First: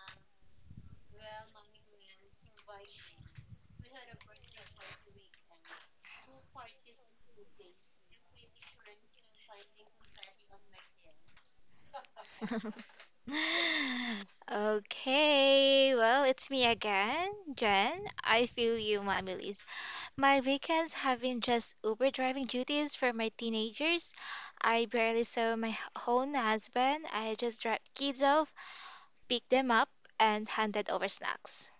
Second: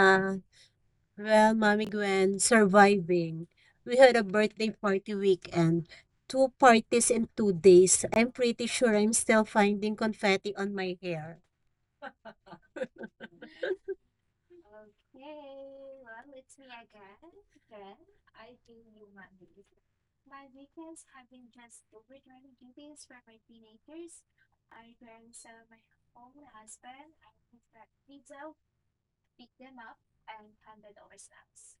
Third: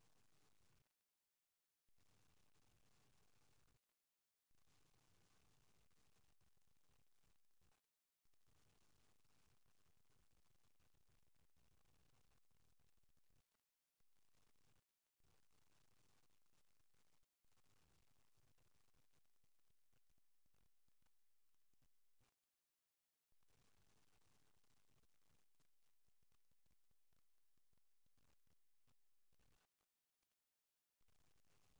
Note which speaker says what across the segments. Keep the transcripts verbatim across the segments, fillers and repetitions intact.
Speaker 1: Having written two
Speaker 2: Okay, well, it's me again, Jen. I feel you, my Millie's. My weekends have been just Uber driving duties for my teenagers. I barely saw my h- own husband. I just dropped kids off, picked them up, and handed over snacks.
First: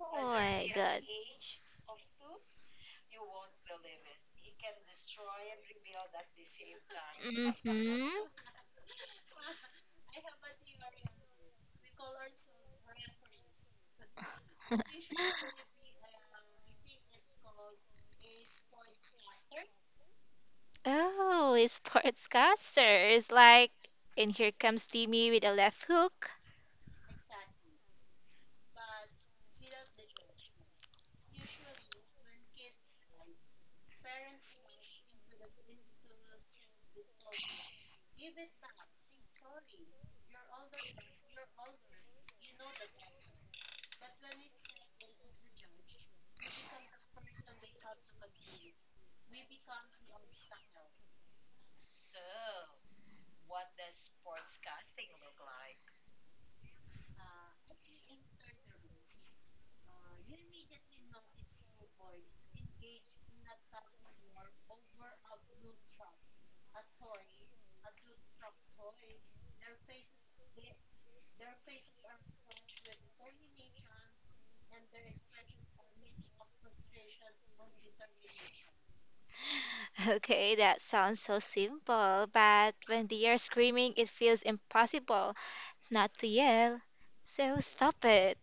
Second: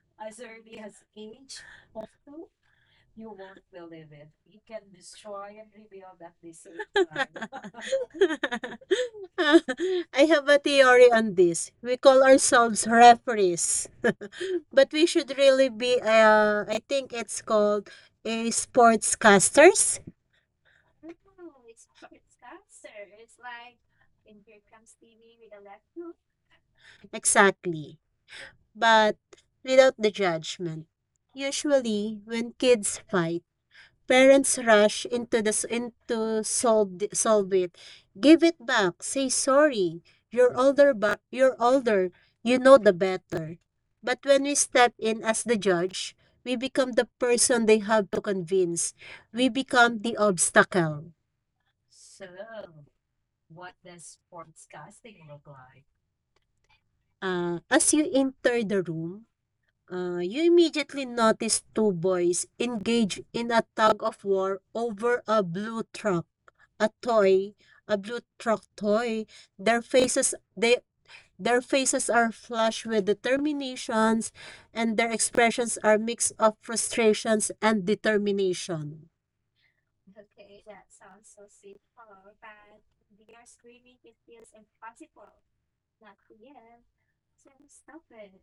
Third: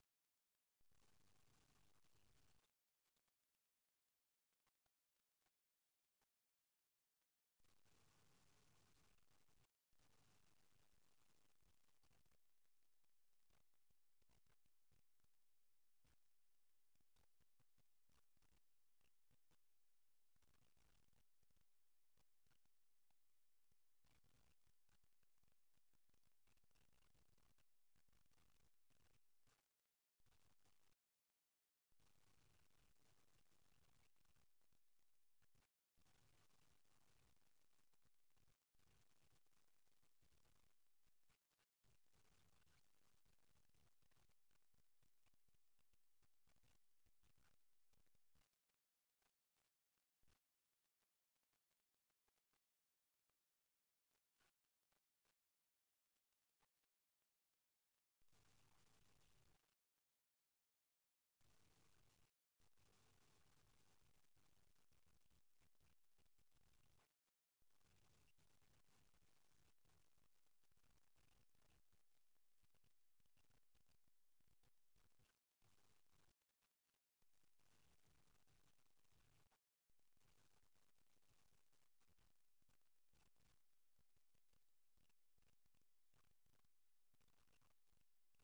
Speaker 2: Oh my god. Mm-hmm.
Speaker 1: I have a theory on this. We call ourselves
Speaker 2: Oh, a sportscaster is like, and here comes Timmy with a left hook.
Speaker 1: exactly. Parents rush into this into solve solve it toy, a blue truck toy. Their faces they their faces are flushed with determinations, and their expressions are mix of frustrations and determination.
Speaker 2: Okay, that sounds so simple, but when they are screaming, it feels impossible not to yell. So stop it.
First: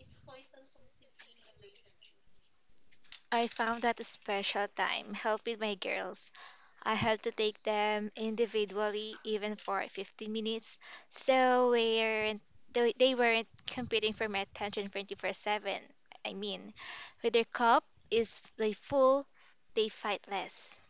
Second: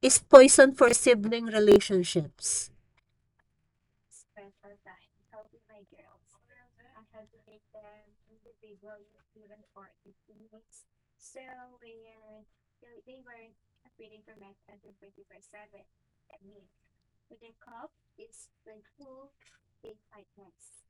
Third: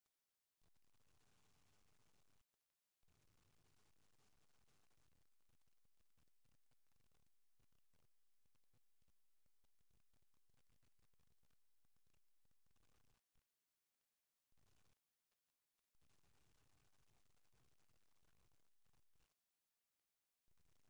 Speaker 1: Is poison for sibling relationships.
Speaker 2: I found that a special time helping my girls. I have to take them individually, even for fifteen minutes, so weren't, they they weren't competing for my attention twenty-four seven. I mean, when their cup is like full, they fight less.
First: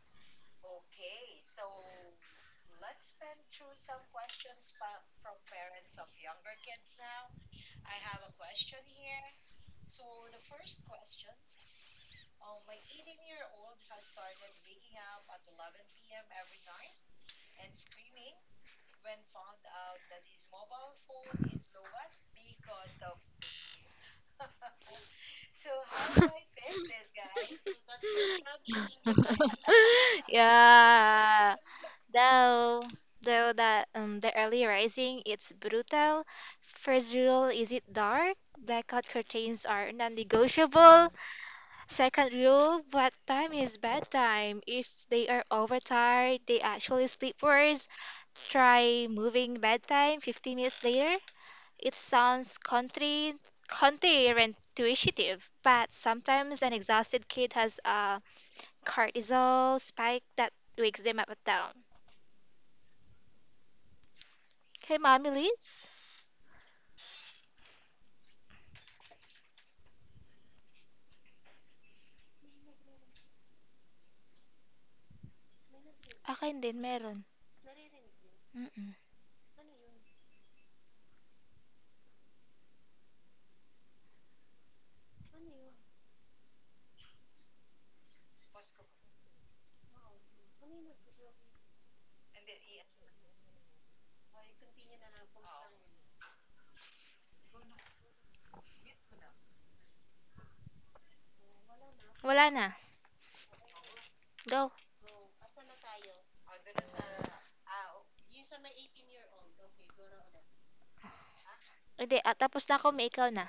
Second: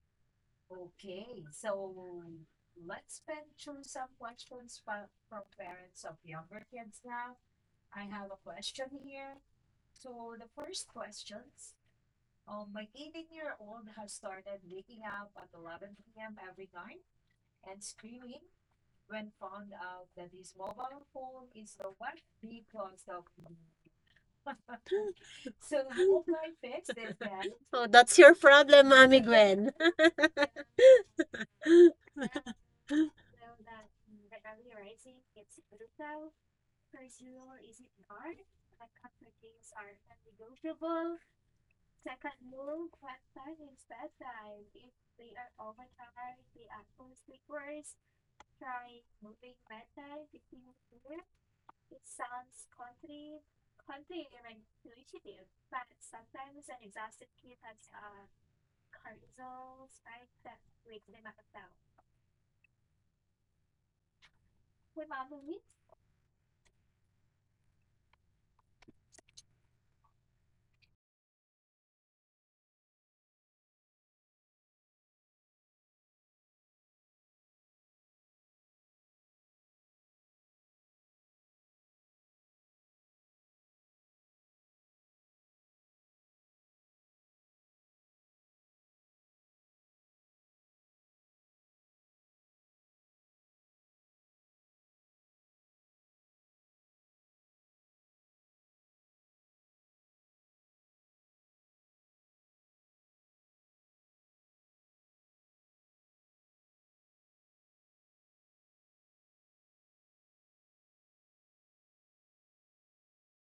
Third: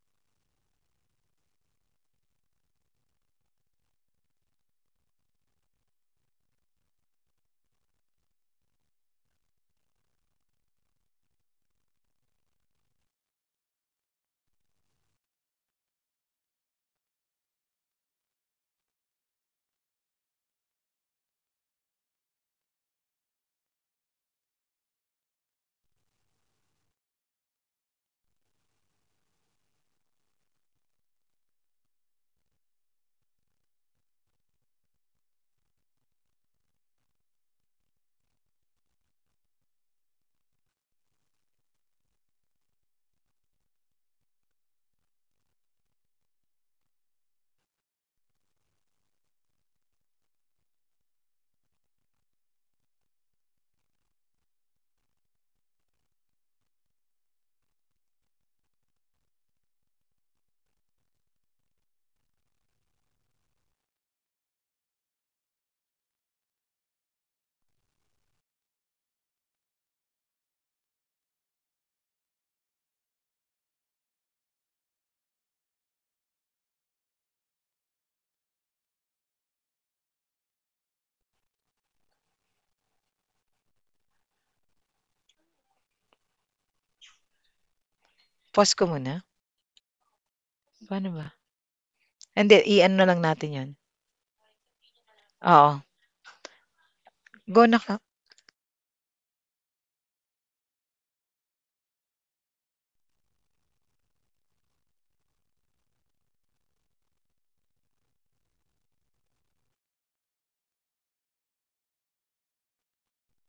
Speaker 1: Oh, that's your problem, Mommy Gwen.
Speaker 2: Yeah. Though though that um, the early rising it's brutal, first rule is it dark? Blackout curtains are non-negotiable. Second rule, what time is bedtime? If they are overtired, they actually sleep worse. Try moving bedtime fifteen minutes later. It sounds country counterintuitive, but sometimes an exhausted kid has a cortisol spike that wakes them up at dawn. Okay, mommy Liz? Akin din meron. Mm-mm.
Speaker 3: Pause ko muna? Paano ba? Hindi, i-ano na lang natin natin 'yon. Oo, go na ka.
Speaker 2: Wala na. Go. Hindi, ah, tapos na ako, may ikaw na.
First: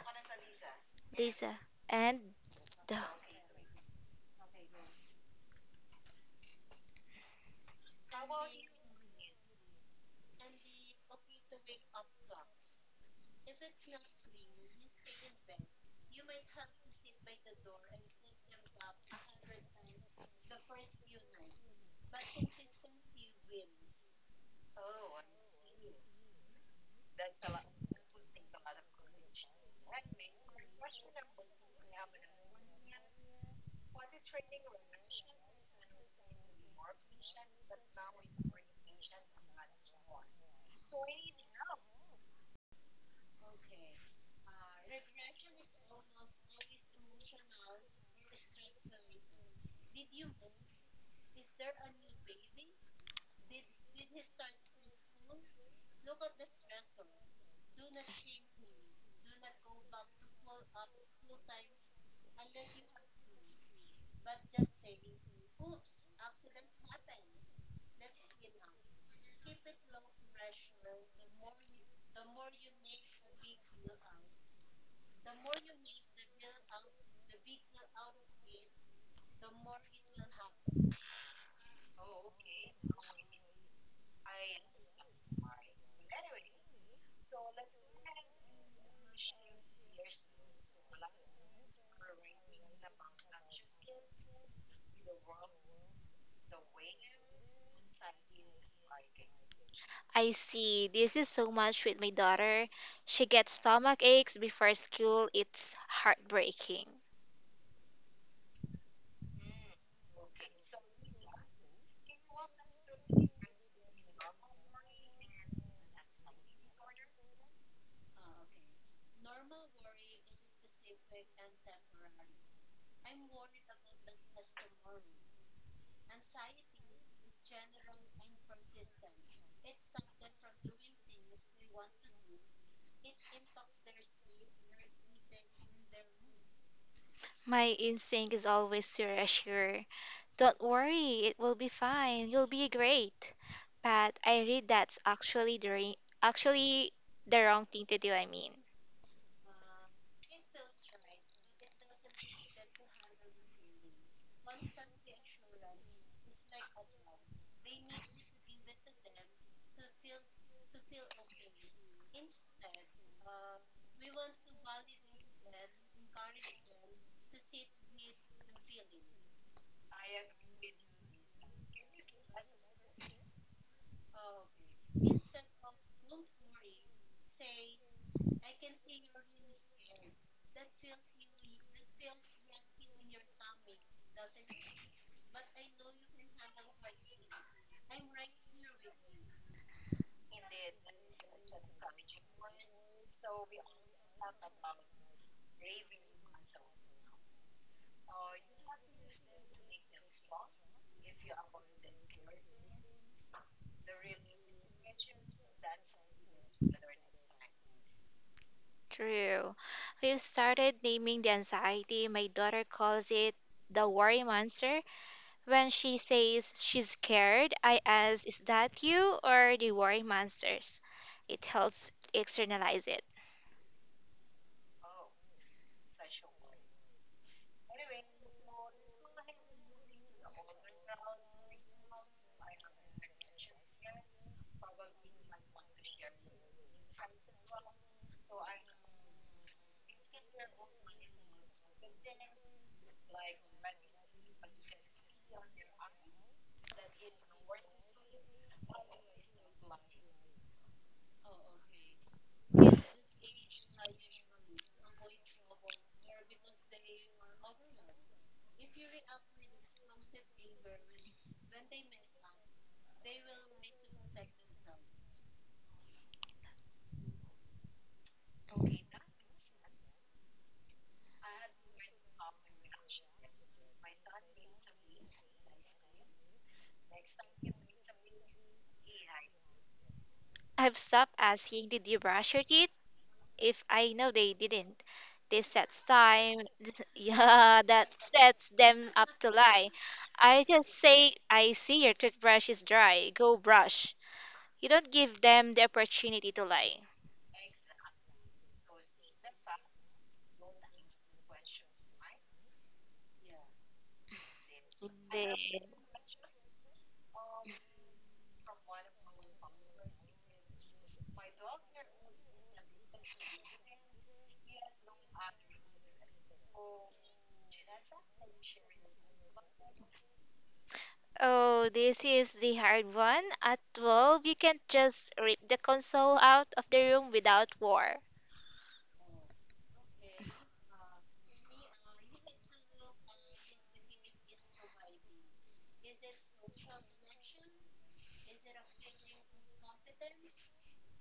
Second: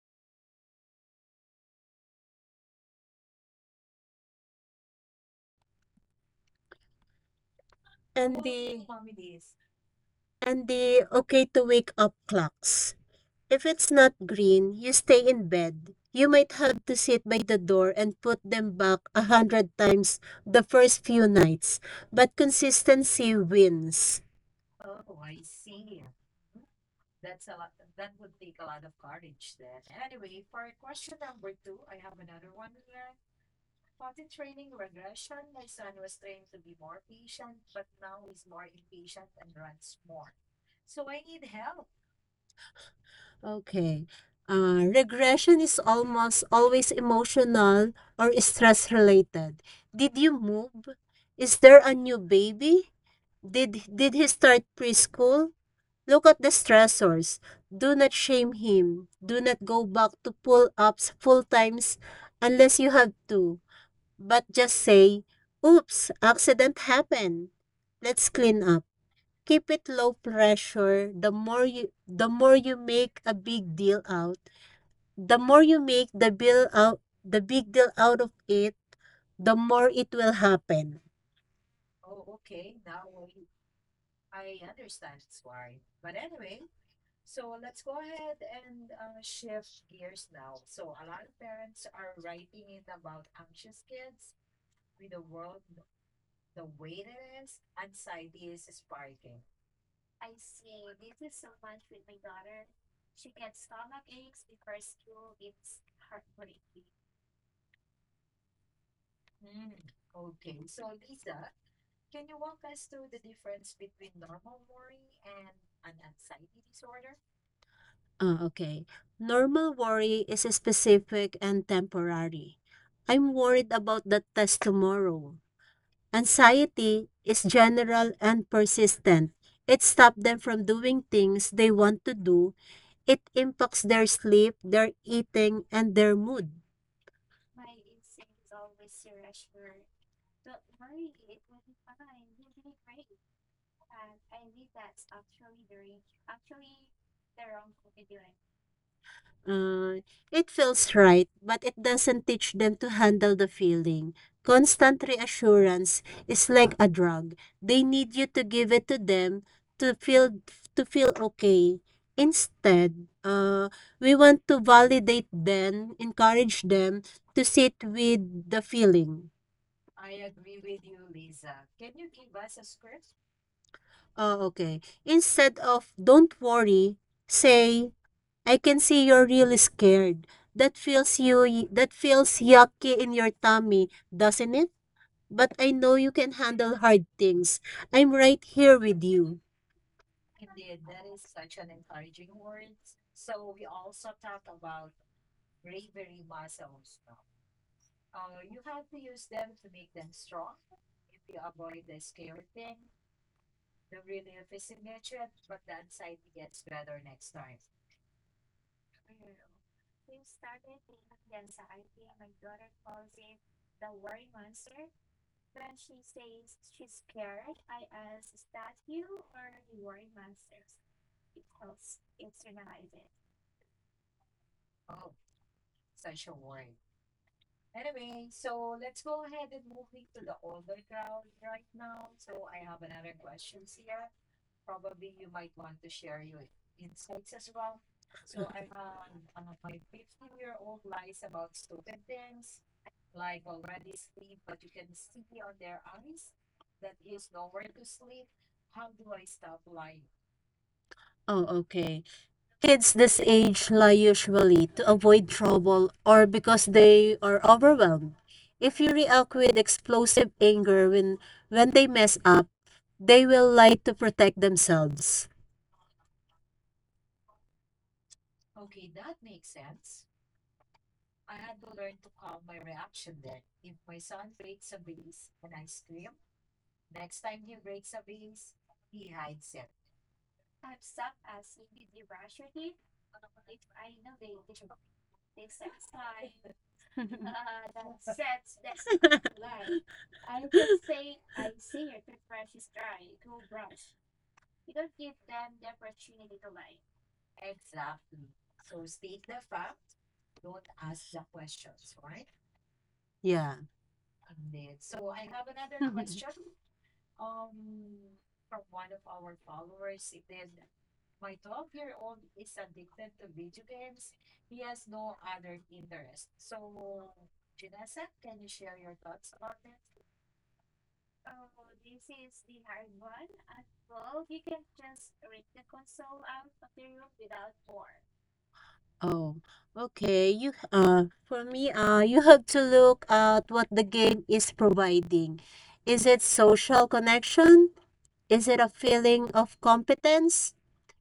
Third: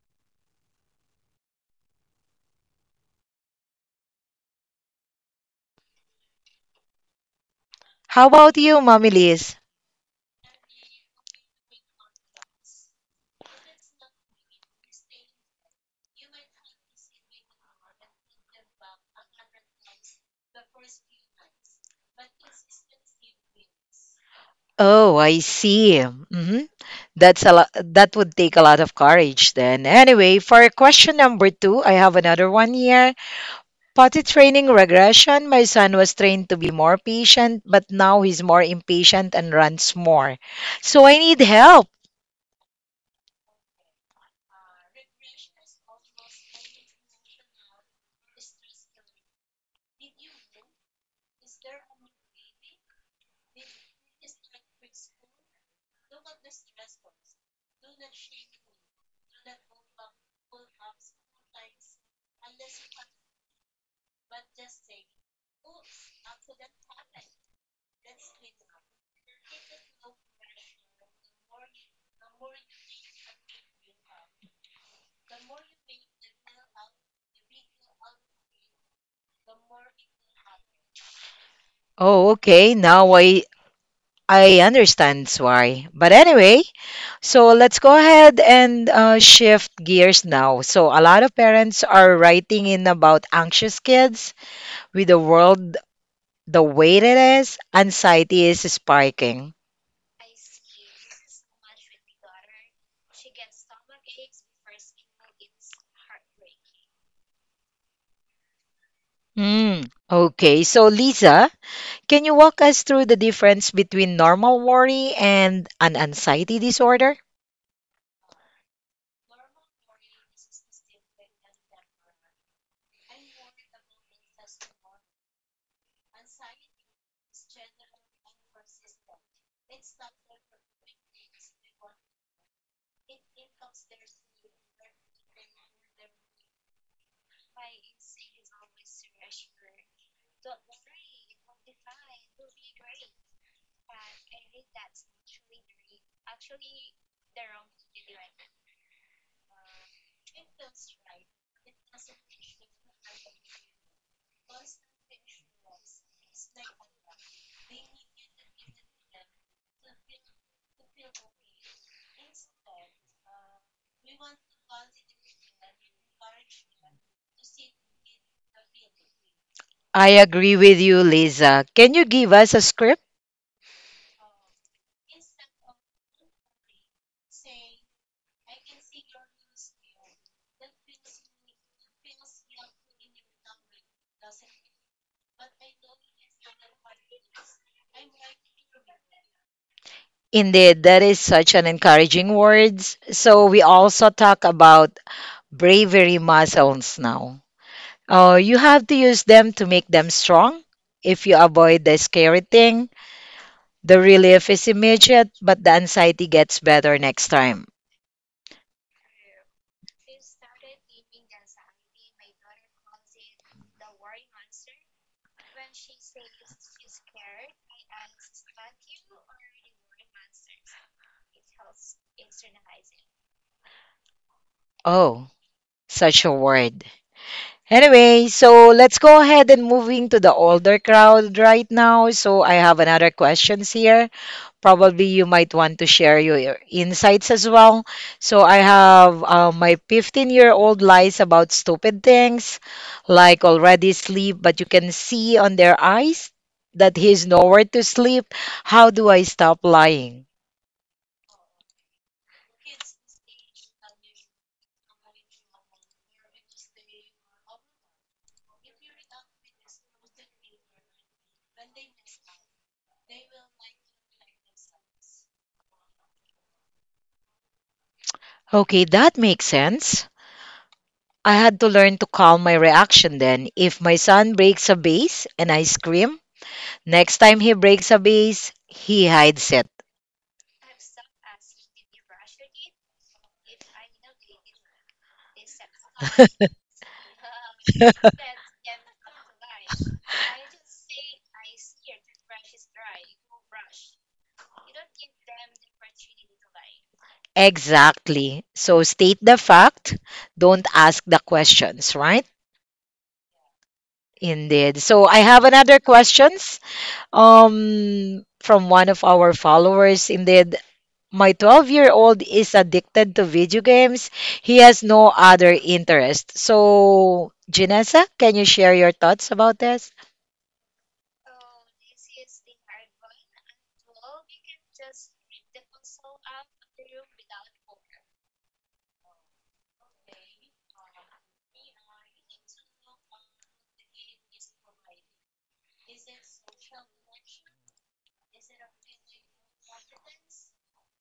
Speaker 2: Lisa. And the-
Speaker 3: How
Speaker 1: and
Speaker 3: about
Speaker 1: the
Speaker 3: you, Mommy Liz?
Speaker 1: and the okay to wake up clocks. If it's not green, you stay in bed. You might have to sit by the door and put them back a hundred times the first few nights, but consistency wins.
Speaker 3: Oh, I see. Mhm. That's a lot, that would take a lot of courage then. Anyway, for question number two, I have another one here. Potty training regression. My son was trained to be more patient, but now he's more impatient and runs more. So I need help.
Speaker 1: Okay. Uh, regression is almost always emotional or stress related. Did you move? Is there a new baby? Did did he start preschool? Look at the stressors. Do not shame him. Do not go back to pull-ups full times unless you have to. But just say, "Oops, accident happened. Let's clean up." Keep it low pressure. The more you the more you make a big deal out the more you make the bill out the big deal out of it, the more it will happen.
Speaker 3: Oh, okay. Now I I understand why. But anyway, so let's go ahead and uh, shift gears now. So a lot of parents are writing in about anxious kids with the world the way it is, anxiety is spiking.
Speaker 2: I see. This is so much with my daughter. She gets stomach aches before school. It's heartbreaking.
Speaker 3: Hmm. Okay, so Lisa, can you walk us through the difference between normal worry and an anxiety disorder?
Speaker 1: Ah, okay, normal worry is specific and temporary. I'm worried about that test tomorrow. Anxiety is general and persistent. It stops them from doing things they want to do. It impacts their sleep, their eating, and their mood.
Speaker 2: My instinct is always to reassure. Don't worry, it will be fine. You'll be great. But I read that's actually the re- actually the wrong thing to do, I mean.
Speaker 1: Uh, it feels right, but it doesn't teach them to handle the feeling. Constant reassurance is like a drug. They need you to give it to them to feel to feel okay. Instead, uh, we want to validate them, encourage them to sit with the feeling.
Speaker 3: I agree with you, Lisa. Can you give us a script?
Speaker 1: Oh, okay. Instead of don't worry, say I can see you're really scared. That feels you that feels yucky in your tummy, doesn't it? But I know you can handle hard things. I'm right here with you.
Speaker 3: Indeed, that is such an encouraging words. So we also talk about bravery muscles now. Oh, you have to use them to make them strong. If you avoid the scary thing, the relief is immediate, but the anxiety gets better next time.
Speaker 2: True. We've started naming the anxiety. My daughter calls it the worry monster. When she says she's scared, I ask, is that you or the worry monsters? It helps externalize it.
Speaker 3: Oh, such a word. Anyway, so let's go ahead and moving to the older crowd right now. So I have another questions here. Probably you might want to share your insights as well. So I have uh, my fifteen-year-old lies about stupid things, like already sleep, but you can see on their eyes that he's nowhere to sleep. How do I stop lying?
Speaker 1: Oh, okay. Kids this age lie usually to avoid trouble or because they are overwhelmed. If you react with explosive anger when when they mess up, they will lie to protect themselves.
Speaker 3: Okay, that makes sense. I had to learn to calm my reaction then. If my son breaks a vase and I scream, next time he breaks a vase, he hides it.
Speaker 2: I've stopped asking, did you brush your teeth? If I know they didn't. This sets time. This, yeah, that sets them up to lie. I just say, I see your toothbrush is dry. Go brush. You don't give them the opportunity to lie.
Speaker 3: Exactly. So state the fact, don't ask the questions, right?
Speaker 1: Yeah.
Speaker 3: Indeed. So I have
Speaker 2: The,
Speaker 3: another questions um from one of our followers. Indeed, my twelve-year-old is addicted to video games. He has no other interest. So, Janessa, can you share your thoughts about this?
Speaker 2: oh, this is the hard one. At twelve, you can't just rip the console out of the room without war.
Speaker 1: Oh, okay. You uh for me, uh you have to look at what the game is providing. Is it social connection? Is it a feeling of competence?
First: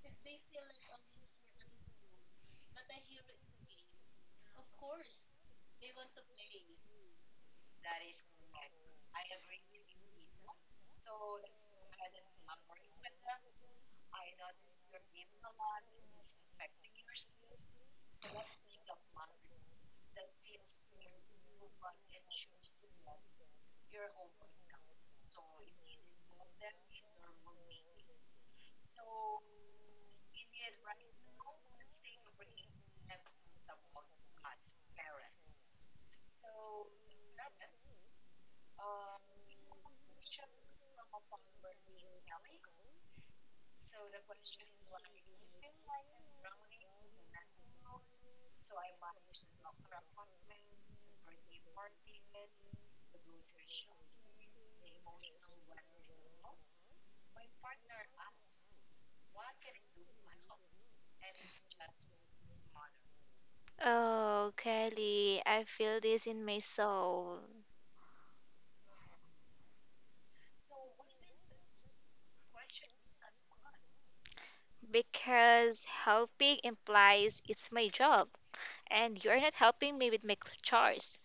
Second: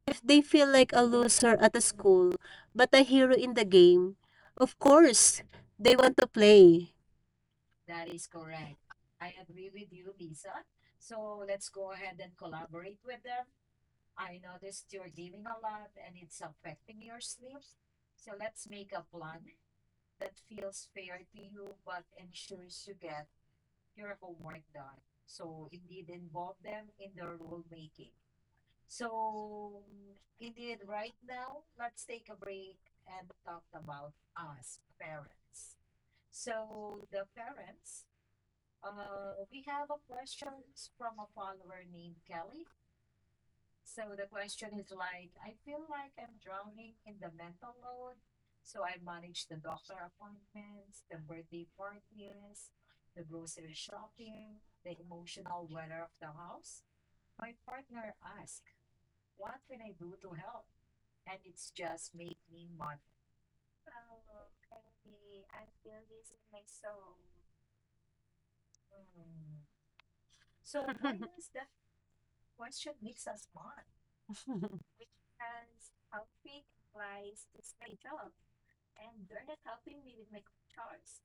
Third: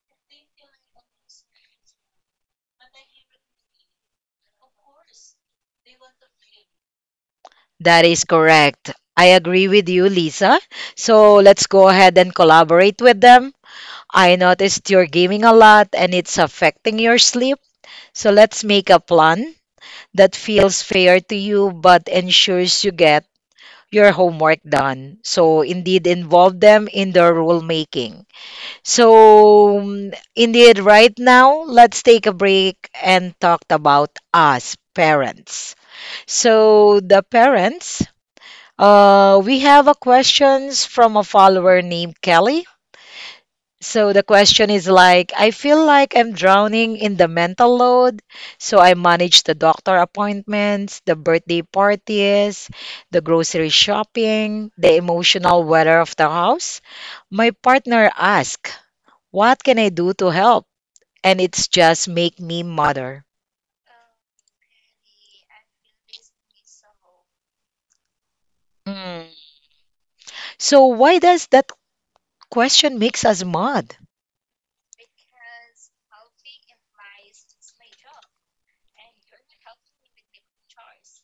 Speaker 1: If they feel like a loser at a school, but a hero in the game, of course, they want to play.
Speaker 3: That is correct. I agree with you, Lisa. So let's go ahead and collaborate with them. I noticed you're gaming a lot and it's affecting your sleep. So let's make a plan that feels fair to you but ensures you get your homework done. So indeed involve them in the rule making. So mm, indeed right now let's take a break and talk about us parents. So the parents uh, we have a questions from a follower named Kelly. So the question is like, I feel like I'm drowning in the mental load. So I manage the doctor appointments, the birthday parties, the grocery shopping, the emotional weather of the house. My partner asks, what can I do to help? And it's just make me mother.
Speaker 2: Oh, Kelly, I feel this in my soul.
Speaker 3: Mm. So why does that question makes us mad?
Speaker 2: Because helping implies it's my job, and you're not helping me with my cl- chores.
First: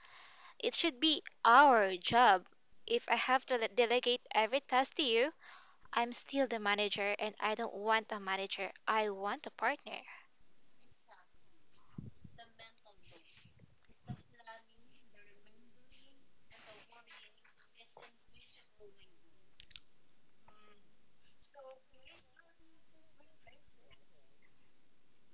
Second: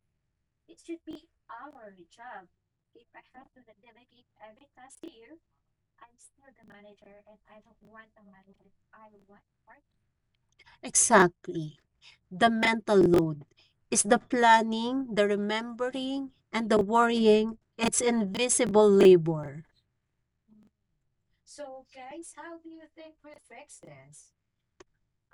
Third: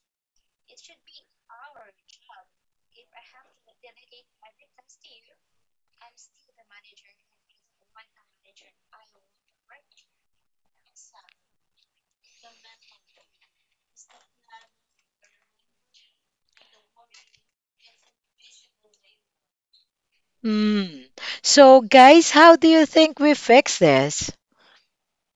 Speaker 2: It should be our job. If I have to le- delegate every task to you, I'm still the manager, and I don't want a manager. I want a partner.
Speaker 1: Exactly. The mental load is the planning, the remembering, and the worrying. It's invisible labor.
Speaker 3: Hmm. So guys, how do you think we fix this?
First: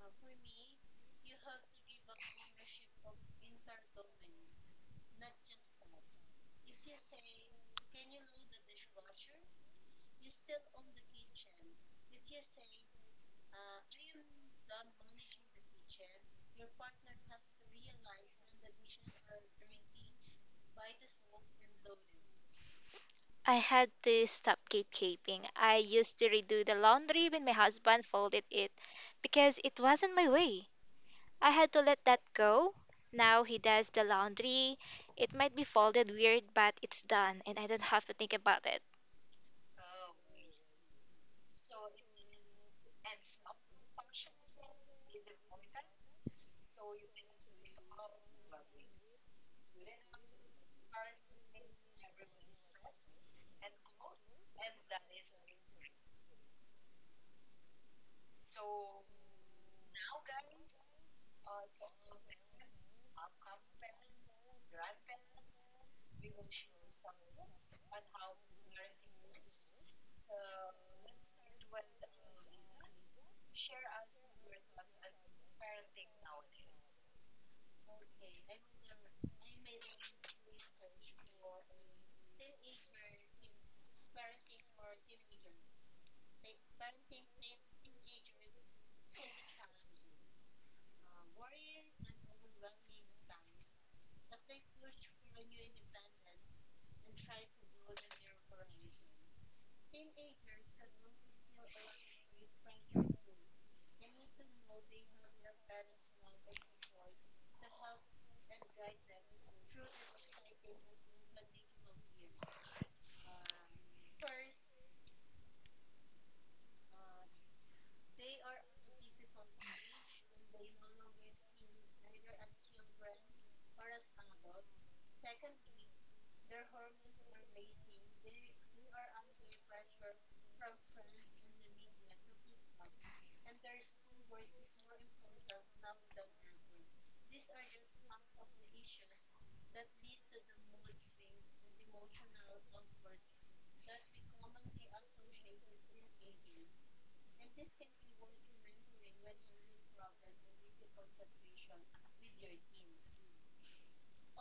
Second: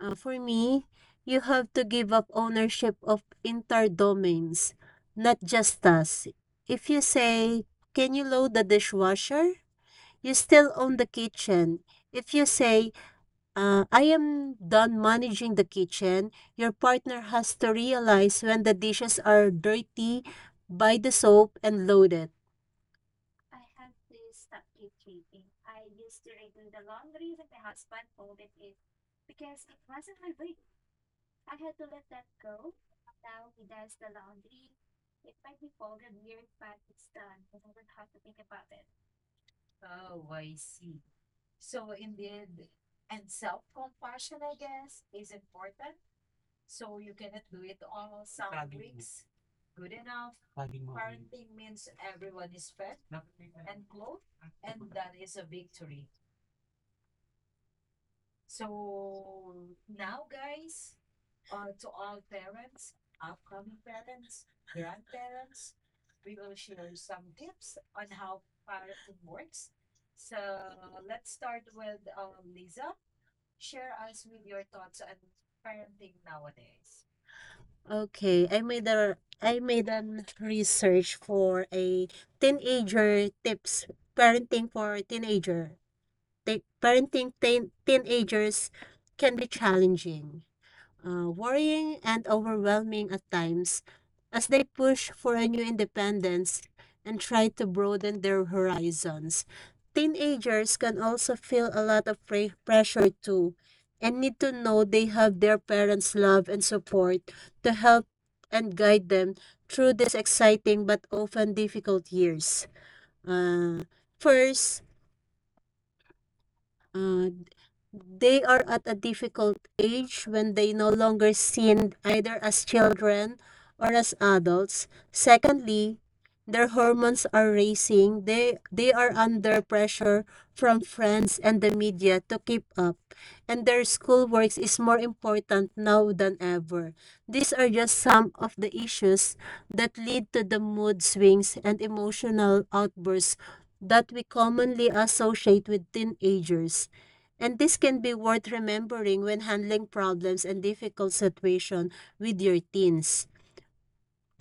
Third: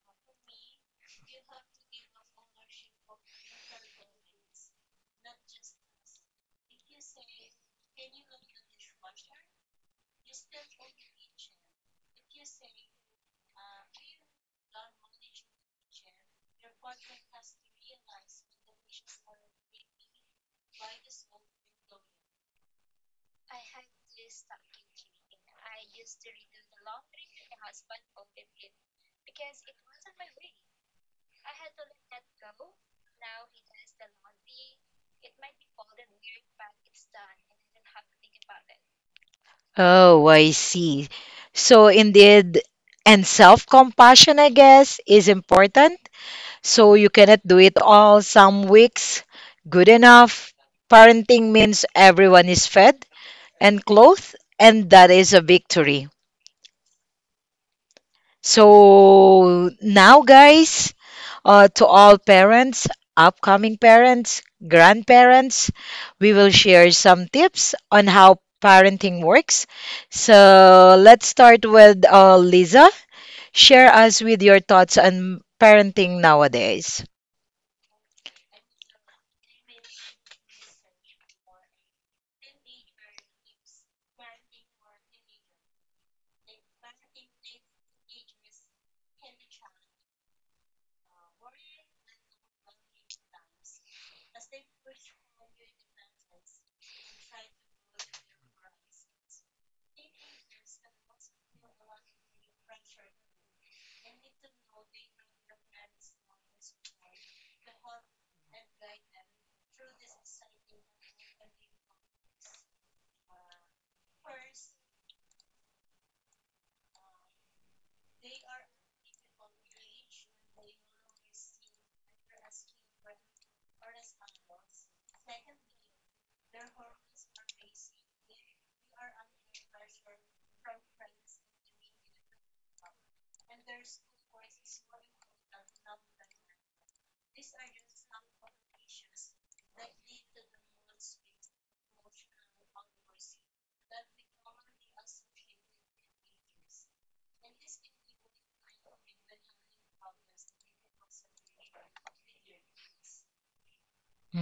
Speaker 1: Uh, for me, you have to give up ownership of entire domains, not just us. If you say, "Can you load the dishwasher?" You still own the kitchen. If you say, uh, "I am done managing the kitchen," your partner has to realize the buy the soap.
Speaker 2: I had to stop gatekeeping. I used to redo the laundry when my husband folded it because it wasn't my way. I had to let that go. Now he does the laundry. It might be folded weird, but it's done and I don't have to think about it.
Speaker 3: Oh, I see. So indeed, and self-compassion, I guess, is important. So you cannot do it all some weeks. Good enough. Parenting means everyone is fed and clothed, and that is a victory. So now, guys, Uh, to all parents, upcoming parents, grandparents, we will share some tips on how parenting works. So let's start with uh, Lisa. Share us with your thoughts on parenting nowadays.
Speaker 1: Okay, I made a I made an research for a teenager tips, parenting for teenager. parenting teen- teenagers can be challenging, uh, worrying, and overwhelming at times as they push for a new independence and try to broaden their horizons. Teenagers can also feel a lot of pre- pressure too and need to know they have their parents' love and support to help and guide them through these exciting but often difficult years. Uh, first, Uh, they are at a difficult age when they no longer seen either as children or as adults. Secondly, their hormones are racing. They they are under pressure from friends and the media to keep up, and their schoolwork is more important now than ever. These are just some of the issues that lead to the mood swings and emotional outbursts that we commonly associate with teenagers. And this can be worth remembering when handling problems and difficult situations with your teens.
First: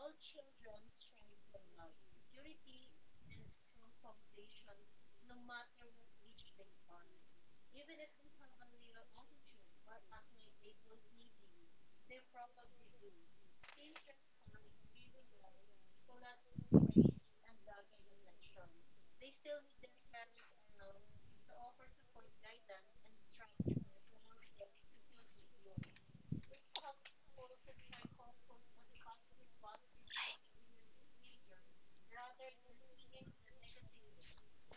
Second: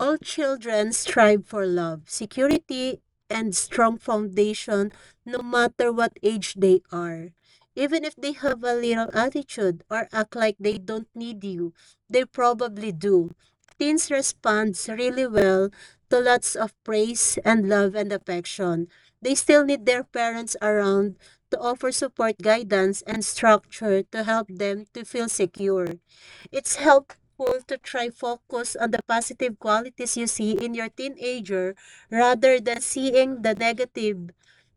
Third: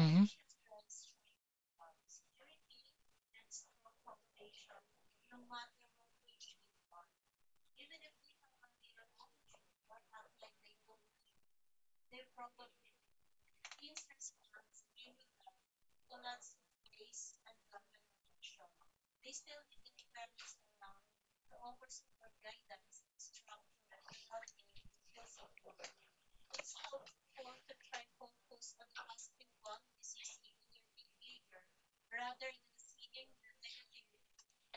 Speaker 1: All children strive for love, security, and strong foundation no matter what age they are. Even if they have a little attitude or act like they don't need you, they probably do. Teens respond really well to lots of praise and love and affection. They still need their parents around to offer support, guidance, and structure to help them to feel secure. It's help helpful to try focus on the positive qualities you see in your teenager rather than seeing the negative.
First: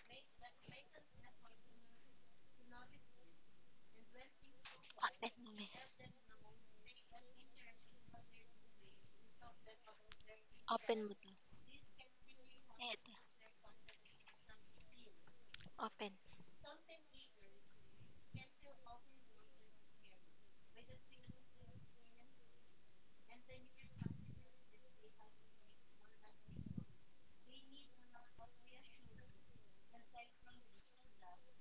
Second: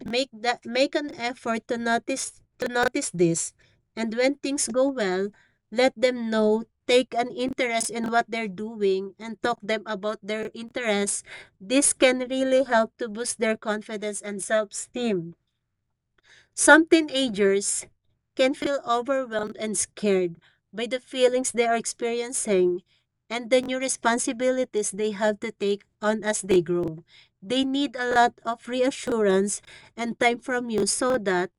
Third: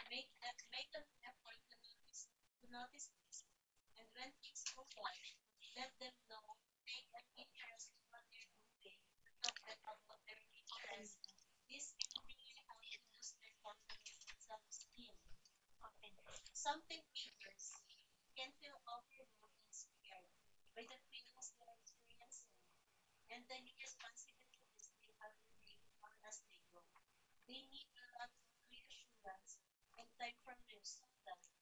Speaker 1: Make that make an effort to notice to notice this. And when things go
Speaker 2: One
Speaker 1: well, let
Speaker 2: moment.
Speaker 1: them know, take an interest in what they're doing and talk them about their
Speaker 2: Open mo
Speaker 1: interests.
Speaker 2: to.
Speaker 1: This can really help
Speaker 2: Ayan,
Speaker 1: to
Speaker 2: Ito.
Speaker 1: boost their confidence and self-esteem.
Speaker 2: Open.
Speaker 1: Some teenagers can feel overwhelmed and scared by the feelings they are experiencing and the new responsibilities they have to take on as they grow. They need a lot of reassurance and time from you so that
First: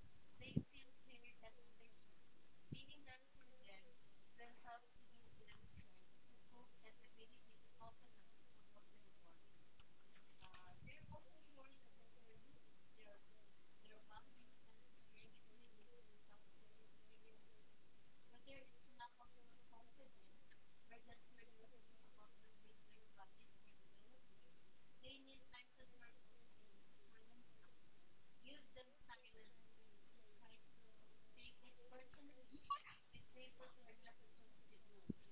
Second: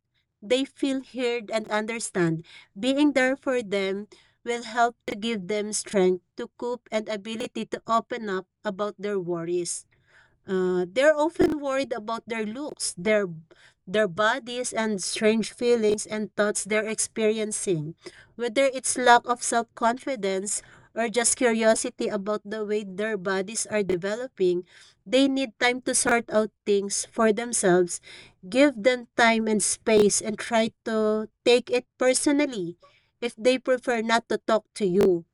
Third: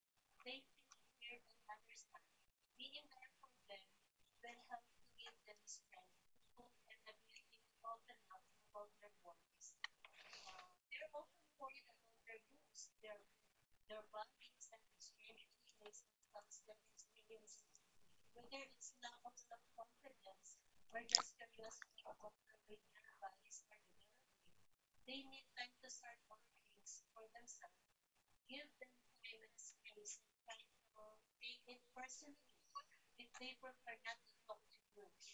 Speaker 1: they feel heard and understand. Being there for them will help to give them strength to cope and ability to open up about their worries. Uh, they're often worried about their looks, their their bodies and strange feelings and thoughts they're experiencing, whether it's lack of self-confidence or just curiosity about the way their bodies are developing, they need time to sort out things for themselves, give them time and space and try to take it personally if they prefer not to talk to you.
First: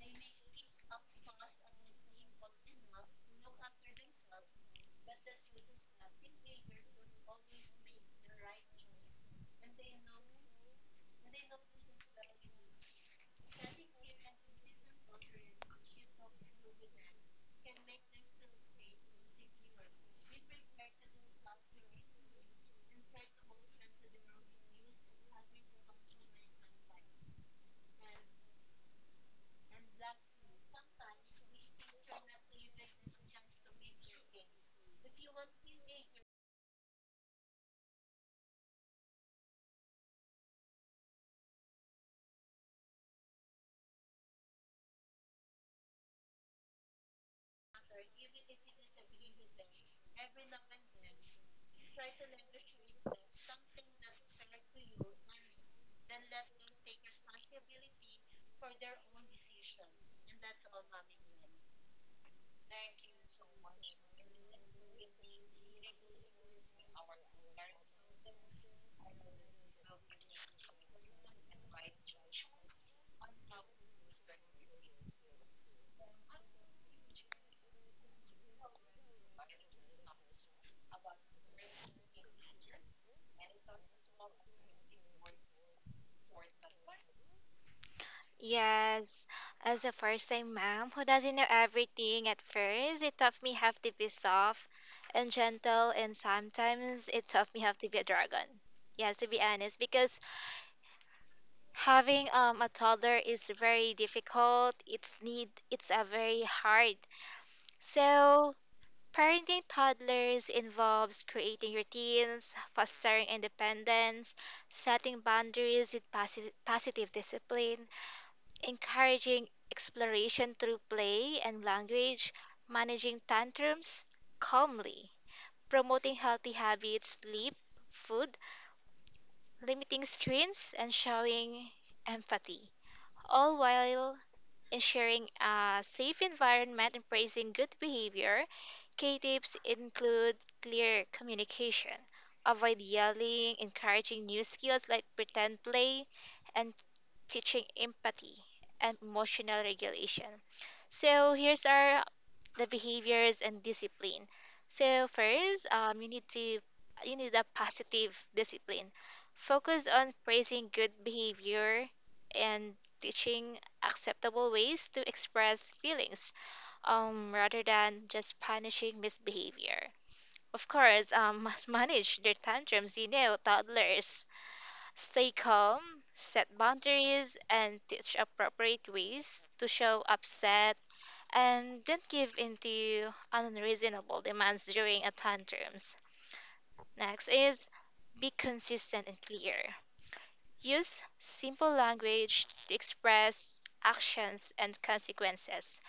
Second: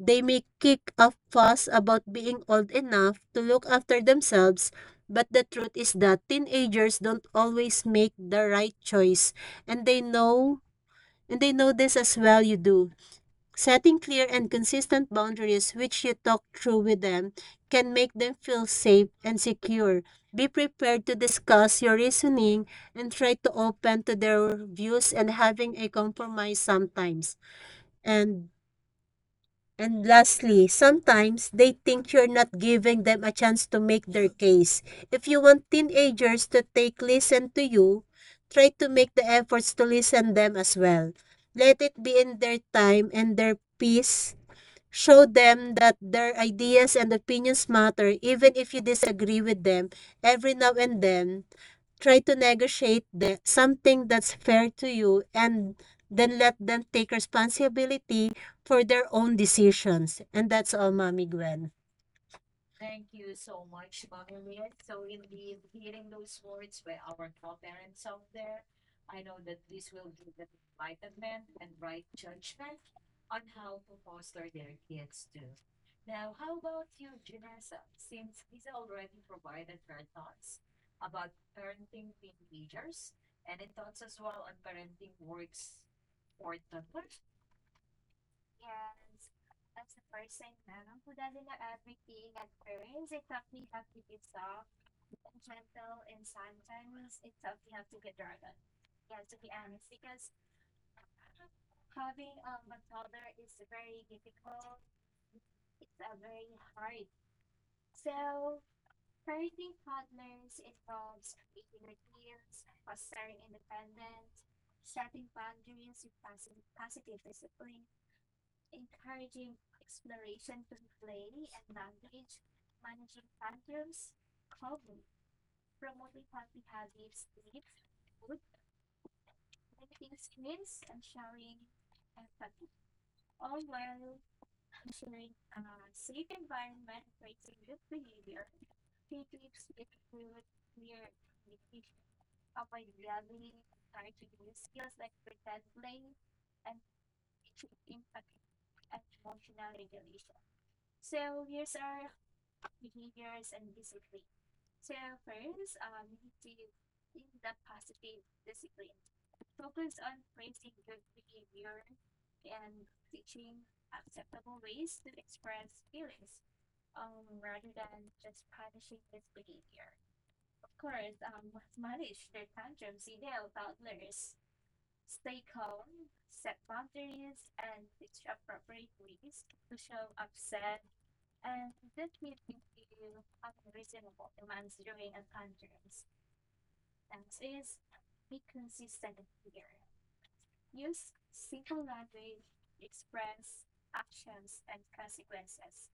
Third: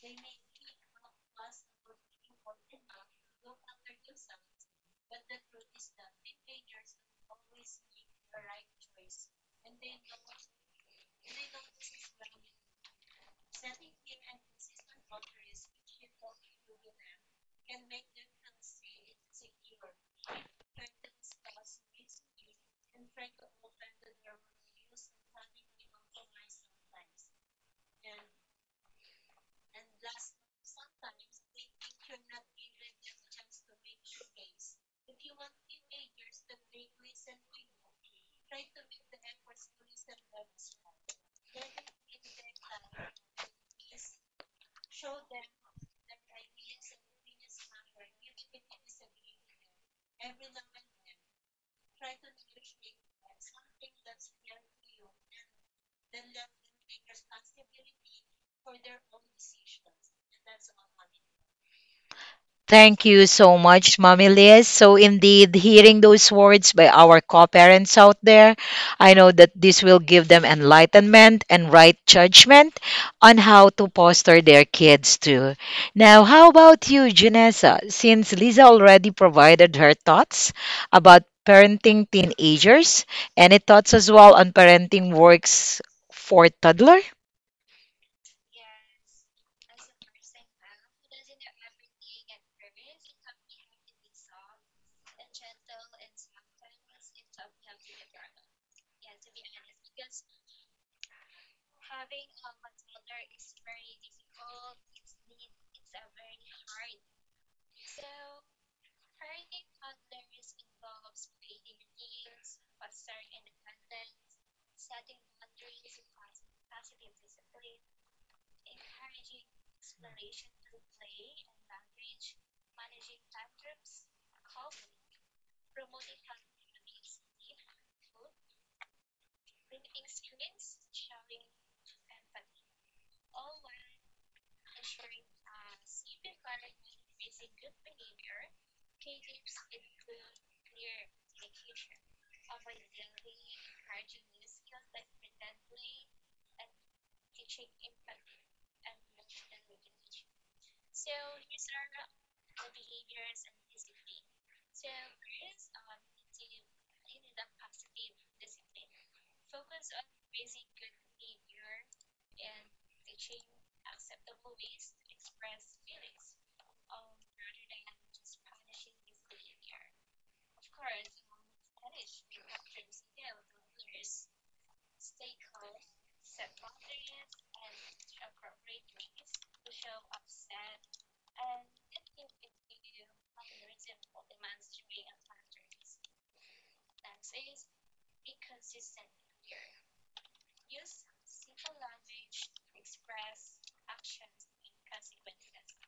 Speaker 1: They may kick a fuss about being old enough to look after themselves, but the truth is that teenagers don't always make the right choice, and they know and they know this as well you do. Setting clear and consistent boundaries which you talk through with them can make them feel safe and secure. Be prepared to discuss your reasoning and try to open to their views and having a compromise sometimes. And And lastly, sometimes they think you're not giving them a chance to make their case. If you want teenagers to take listen to you, try to make the efforts to listen them as well. Let it be in their time and their peace show them that their ideas and opinions matter even if you disagree with them every now and then try to negotiate the, something that's fair to you and then let them take responsibility for their own decisions and that's all mommy gwen.
Speaker 3: Thank you so much, Mommy Liz. So, indeed, hearing those words by our co parents out there, I know that this will give them enlightenment and right judgment on how to foster their kids too. Now, how about you, Janessa? Since Lisa already provided her thoughts about parenting teenagers, any thoughts as well on parenting works for toddler?
Speaker 2: Yes, as a first time mom who doesn't know everything at first, it taught me how to be soft and gentle, and sometimes it taught me how to be a dragon. Yes, to be honest, because having um, a toddler is very difficult. It's need it's a very hard. So parenting toddlers involves creating routines, fostering independence, setting boundaries with posi- positive discipline encouraging exploration through play and language, managing tantrums calmly, promoting healthy habits, sleep, food, limiting screens, and showing empathy, all while ensuring a safe environment and praising good behavior. K tips include clear communication, avoid yelling, encouraging new skills like pretend play, and teaching empathy and emotional regulation. So here's our the behaviors and discipline. So first, um, you need to you need a positive discipline. Focus on praising good behavior and teaching acceptable ways to express feelings, um, rather than just punishing misbehavior. Of course, um, must manage their tantrums. You know, toddlers stay calm, set boundaries, and teach appropriate ways to show upset and don't give in to unreasonable demands during a tantrums. Next is be consistent and clear. Use simple language to express actions and consequences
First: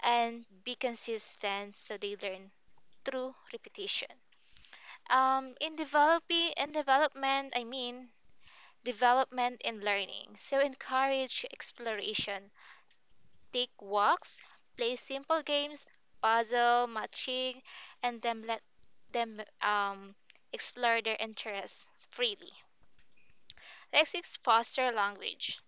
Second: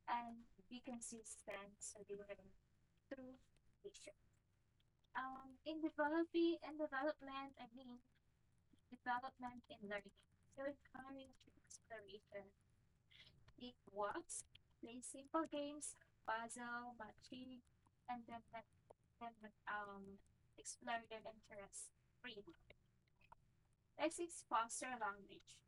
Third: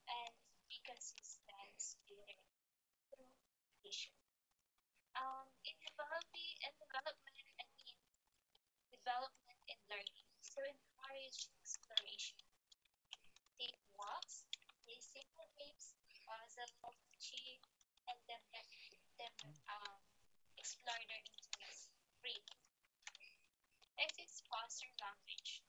Speaker 2: and be consistent so they learn through repetition. Um, in developing in development, I mean, development and learning. So encourage exploration. Take walks, play simple games, puzzle, matching, and then let them um, explore their interests freely. Next is foster language.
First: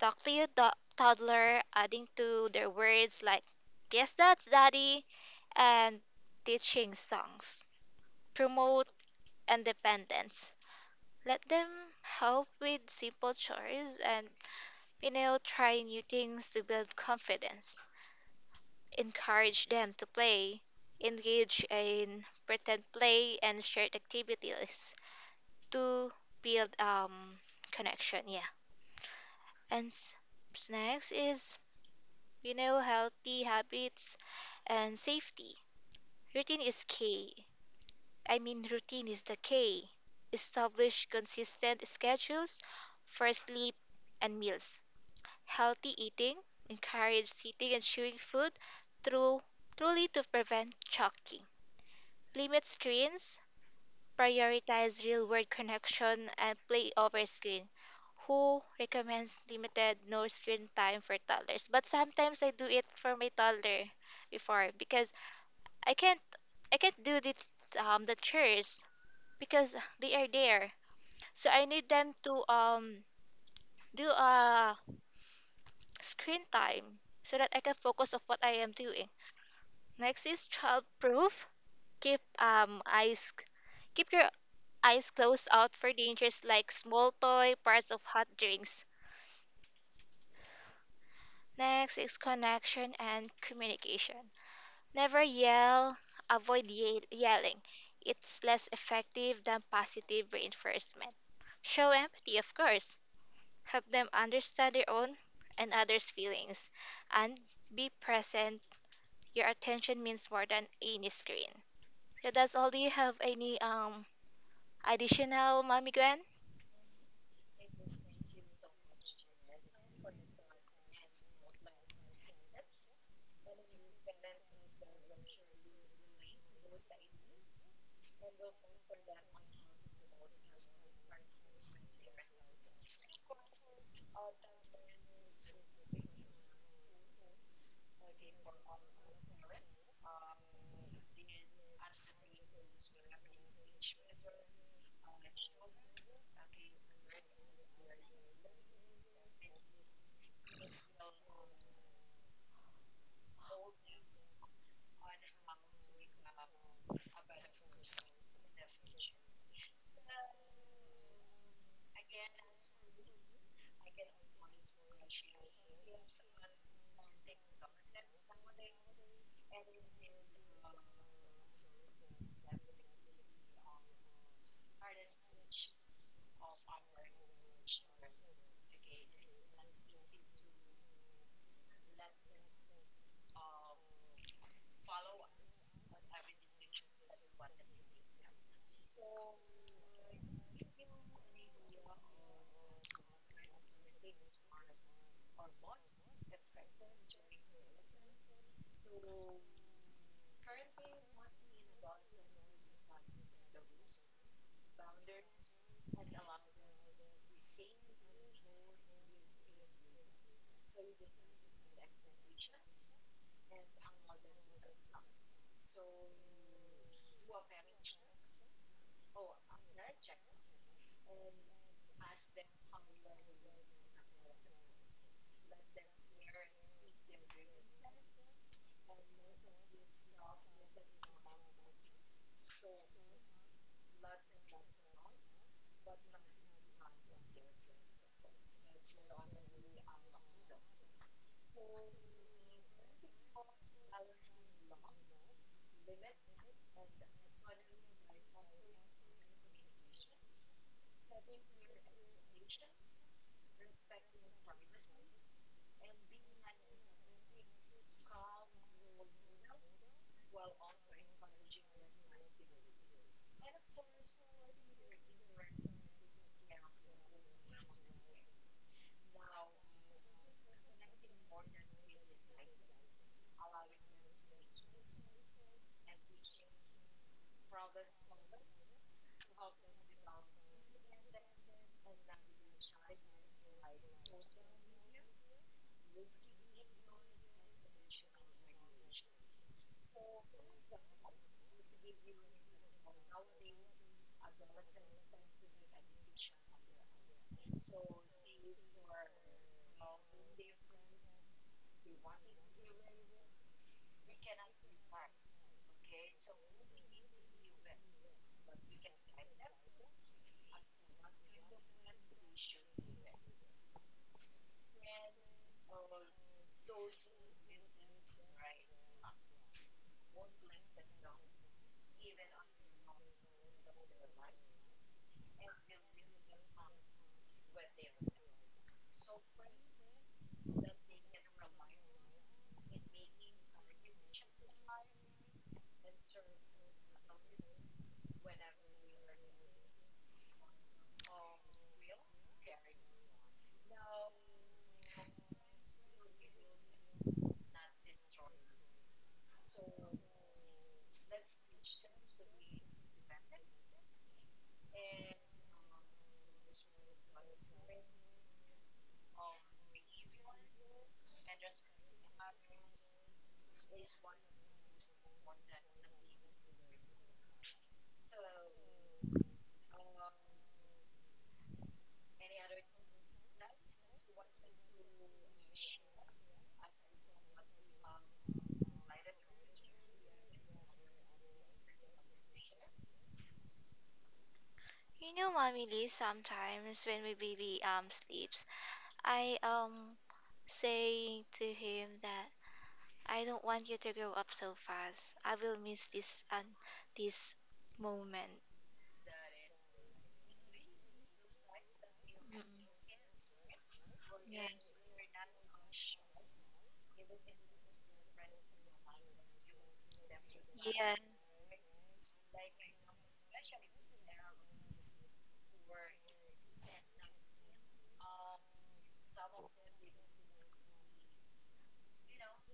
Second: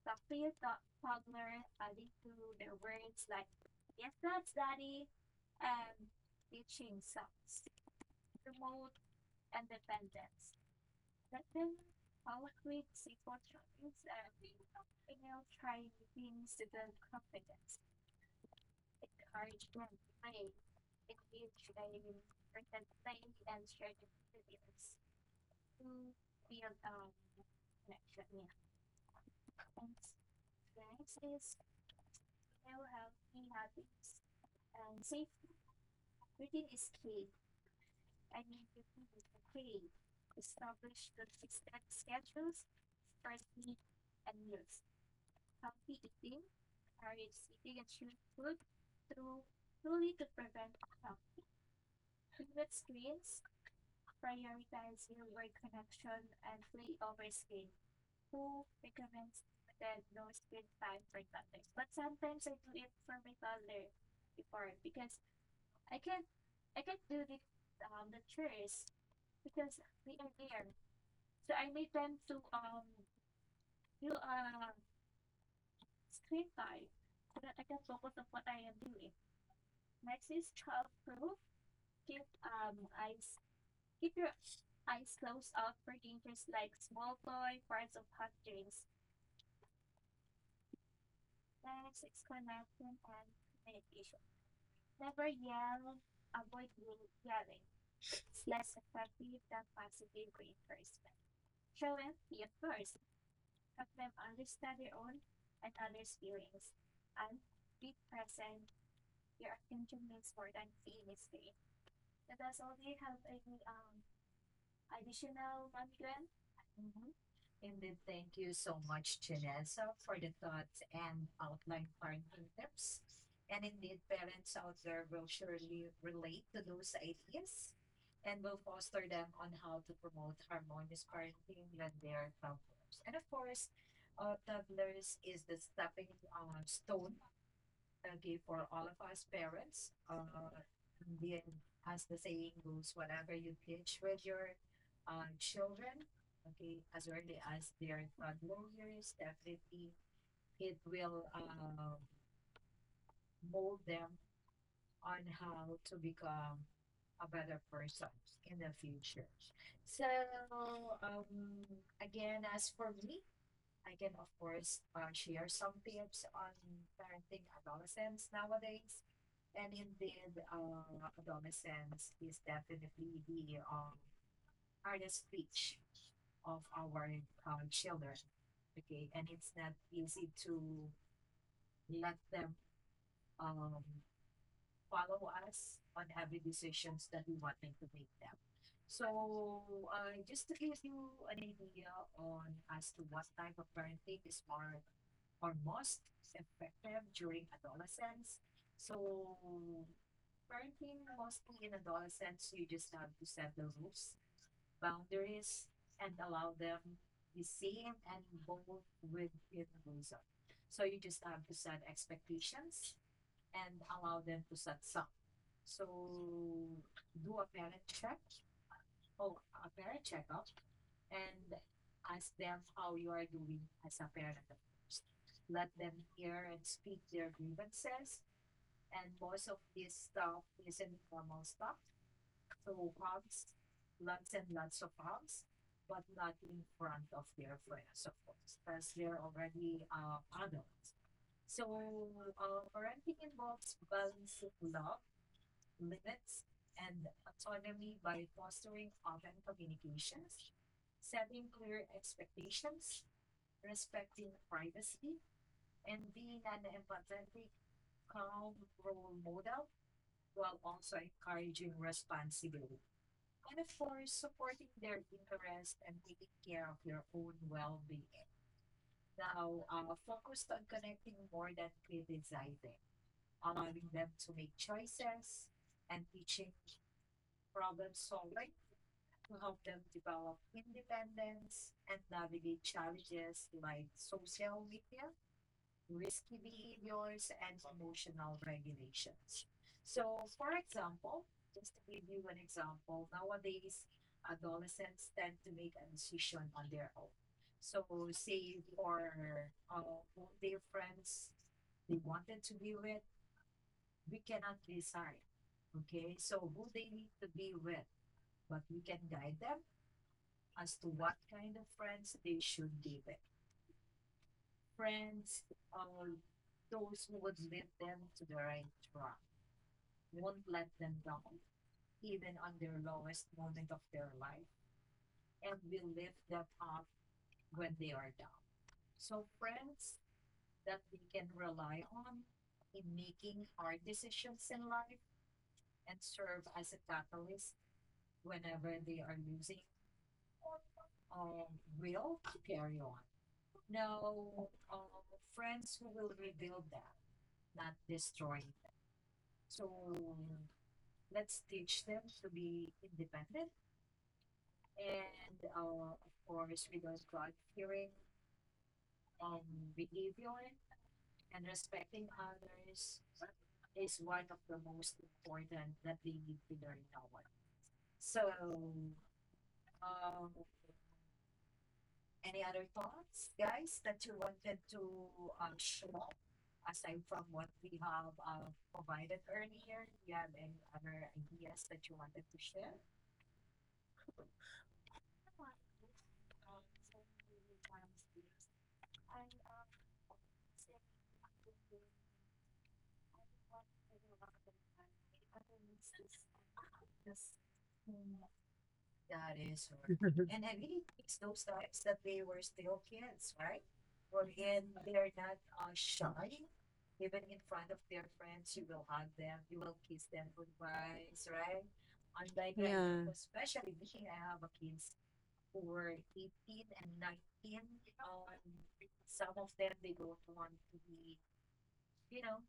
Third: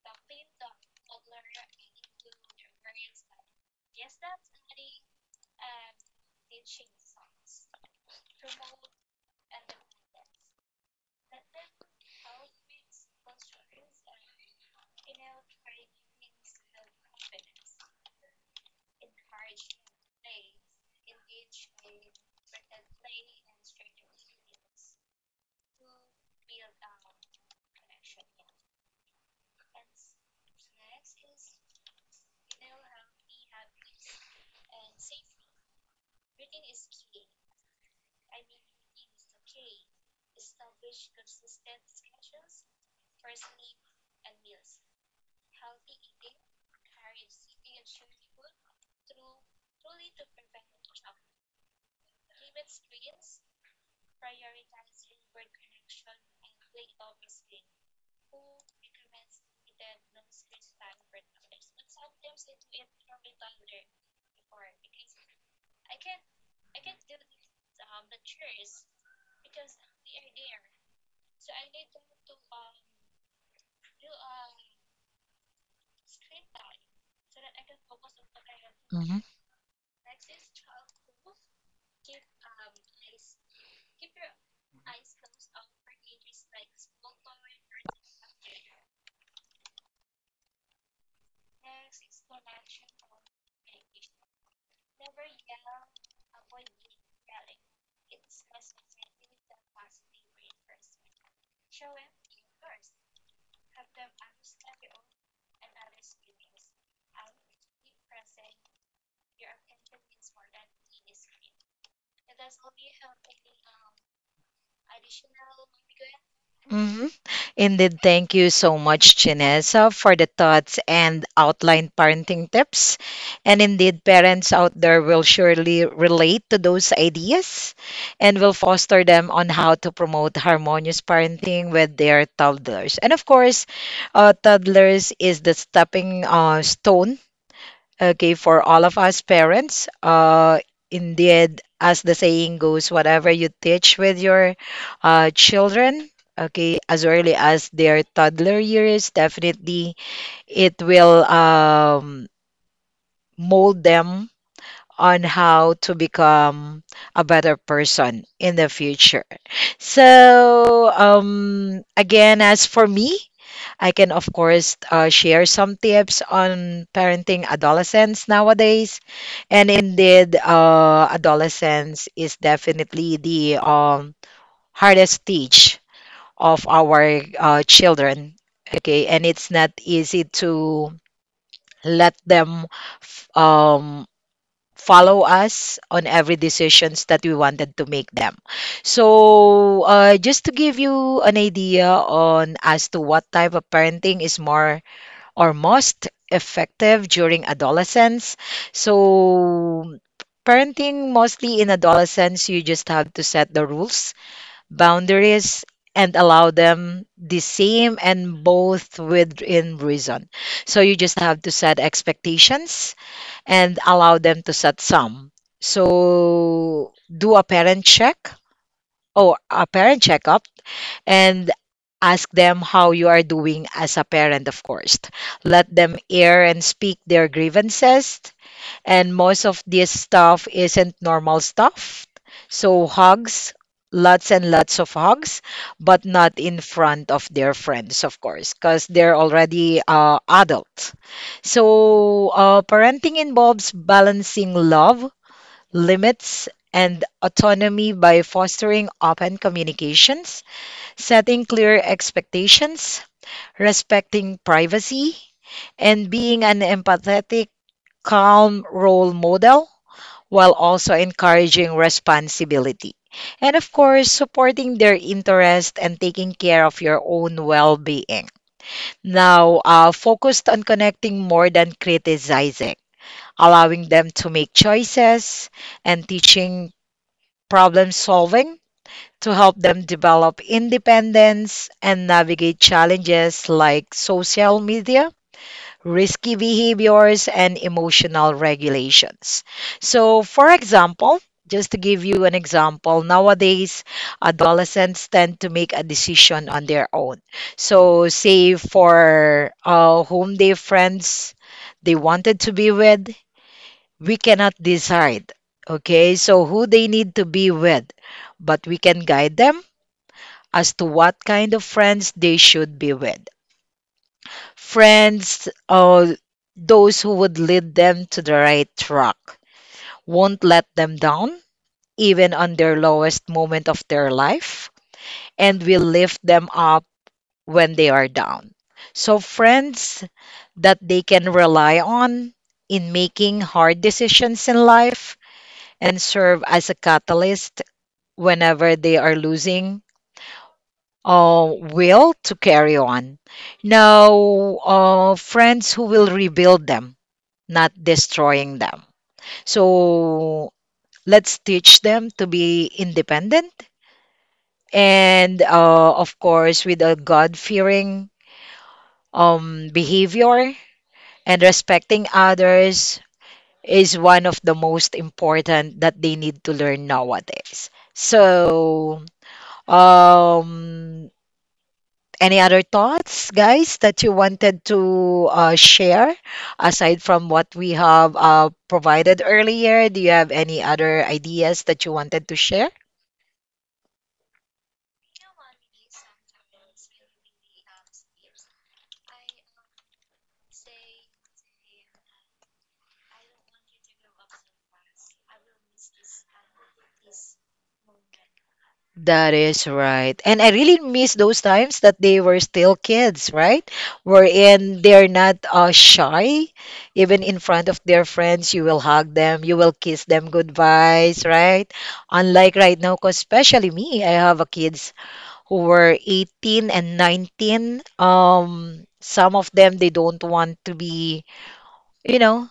Speaker 2: Talk to your do- toddler, adding to their words like "Yes, that's daddy," and teaching songs. Promote independence. Let them help with simple chores and, you know, try new things to build confidence, encourage them to play, engage in pretend play and shared activities to build um connection. Yeah, and s- next is, you know, healthy habits and safety. Routine is key. I mean, routine is the key. Establish consistent schedules for sleep and meals, healthy eating, encourage sitting and chewing food through truly to prevent choking. Limit screens, prioritize real world connection and play over screen. Who recommends limited no screen time for toddlers? But sometimes I do it for my toddler before because I can't I can't do the um the chores because they are there. So I need them to um do a screen time so that I can focus of what I am doing. Next is childproof. Keep um eyes keep your eyes closed out for dangers like small toy, parts of hot drinks. Next is connection and communication. Never yell, avoid ye- yelling. It's less effective than positive reinforcement. Show empathy, of course. Help them understand their own and others' feelings. And be present. Your attention means more than any screen. So that's all. Do you have any um additional, Mommy Gwen?
Speaker 3: Hmm. Indeed, thank you so much, Chinesa, for the thoughts and outline parenting tips. And indeed, parents out there will surely relate to those ideas and will foster them on how to promote harmonious parenting with their toddlers. And of course, uh, toddlers is the stepping uh, stone. Okay, for all of us parents, uh, indeed, as the saying goes, whatever you teach with your uh, children, okay, as early as their toddler years, definitely it will um, mold them on how to become a better person in the future. So, um, again, as for me, I can, of course, uh, share some tips on parenting adolescents nowadays. And indeed, uh, adolescence is definitely the um, hardest stage of our uh, children. Okay, and it's not easy to let them f- um, follow us on every decisions that we wanted to make them. So, uh, just to give you an idea on as to what type of parenting is more or most effective during adolescence. So, parenting mostly in adolescence, you just have to set the rules, boundaries, and allow them the same and both within reason. So you just have to set expectations and allow them to set some. So do a parent check or a parent checkup and ask them how you are doing as a parent, of course. Let them air and speak their grievances and most of this stuff isn't normal stuff. So hugs, lots and lots of hugs, but not in front of their friends, of course, because they're already uh, adult. So uh, parenting involves balancing love, limits, and autonomy by fostering open communications, setting clear expectations, respecting privacy, and being an empathetic, calm role model while also encouraging responsibility. And of course, supporting their interest and taking care of your own well being. Now, uh, focused on connecting more than criticizing, allowing them to make choices and teaching problem solving to help them develop independence and navigate challenges like social media risky behaviors, and emotional regulations. So, for example, just to give you an example, nowadays adolescents tend to make a decision on their own. So, say for uh, whom their friends they wanted to be with, we cannot decide. Okay, so who they need to be with, but we can guide them as to what kind of friends they should be with. Friends, uh, those who would lead them to the right track, won't let them down, even on their lowest moment of their life, and will lift them up when they are down. So, friends that they can rely on in making hard decisions in life and serve as a catalyst whenever they are losing uh, will to carry on. Now, uh, friends who will rebuild them not destroying them. So let's teach them to be independent and, uh, of course, with a God fearing um, behavior and respecting others is one of the most important that they need to learn nowadays. So, um, any other thoughts, guys, that you wanted to uh, share aside from what we have uh, provided earlier? Do you have any other ideas that you wanted to share?
Speaker 2: You know, Mommy Lee, sometimes when my baby um sleeps, I um say to him that I don't want you to grow up so fast. I will miss this and this moment.
Speaker 3: That is right. And I really miss those times that they
Speaker 2: Mm.
Speaker 3: were still kids, right?
Speaker 2: Yes.
Speaker 3: Wherein they're not uh, shy. Even in front of their friends, you will hug them, you will kiss them goodbyes, right? Unlike right now,
Speaker 1: Yeah.
Speaker 3: 'cause especially me, I have a kids who were eighteen and nineteen. Um, some of them, they don't want to be, you know,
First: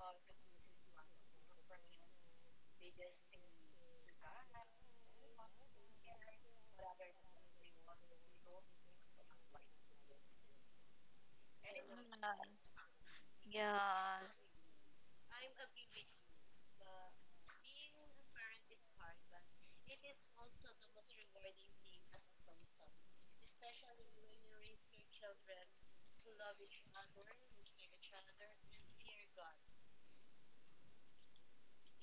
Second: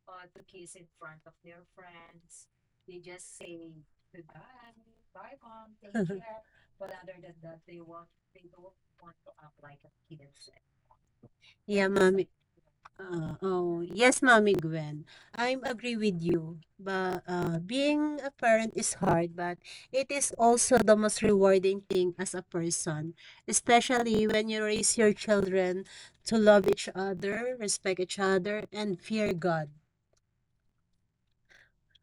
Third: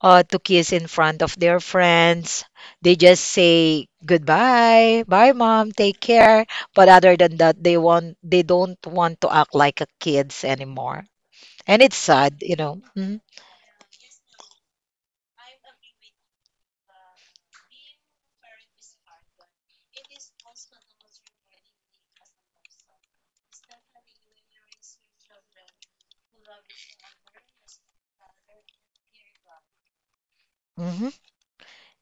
Speaker 3: uh, to kiss in front of their friends. They just say goodbye, bye, mom, take care. But other than that, they want, they don't want to act like a kids anymore. And
Speaker 1: Yeah,
Speaker 3: it's
Speaker 2: Mm.
Speaker 1: mommy.
Speaker 3: sad, you know. Mm-hmm.
Speaker 1: Uh, oh, yes, Mommy Gwen. I agree with you. But uh, being a parent is hard, but it is also the most rewarding thing as a person, especially when you raise your children to love each other, respect each other, and fear God.
Speaker 3: Mm-hmm.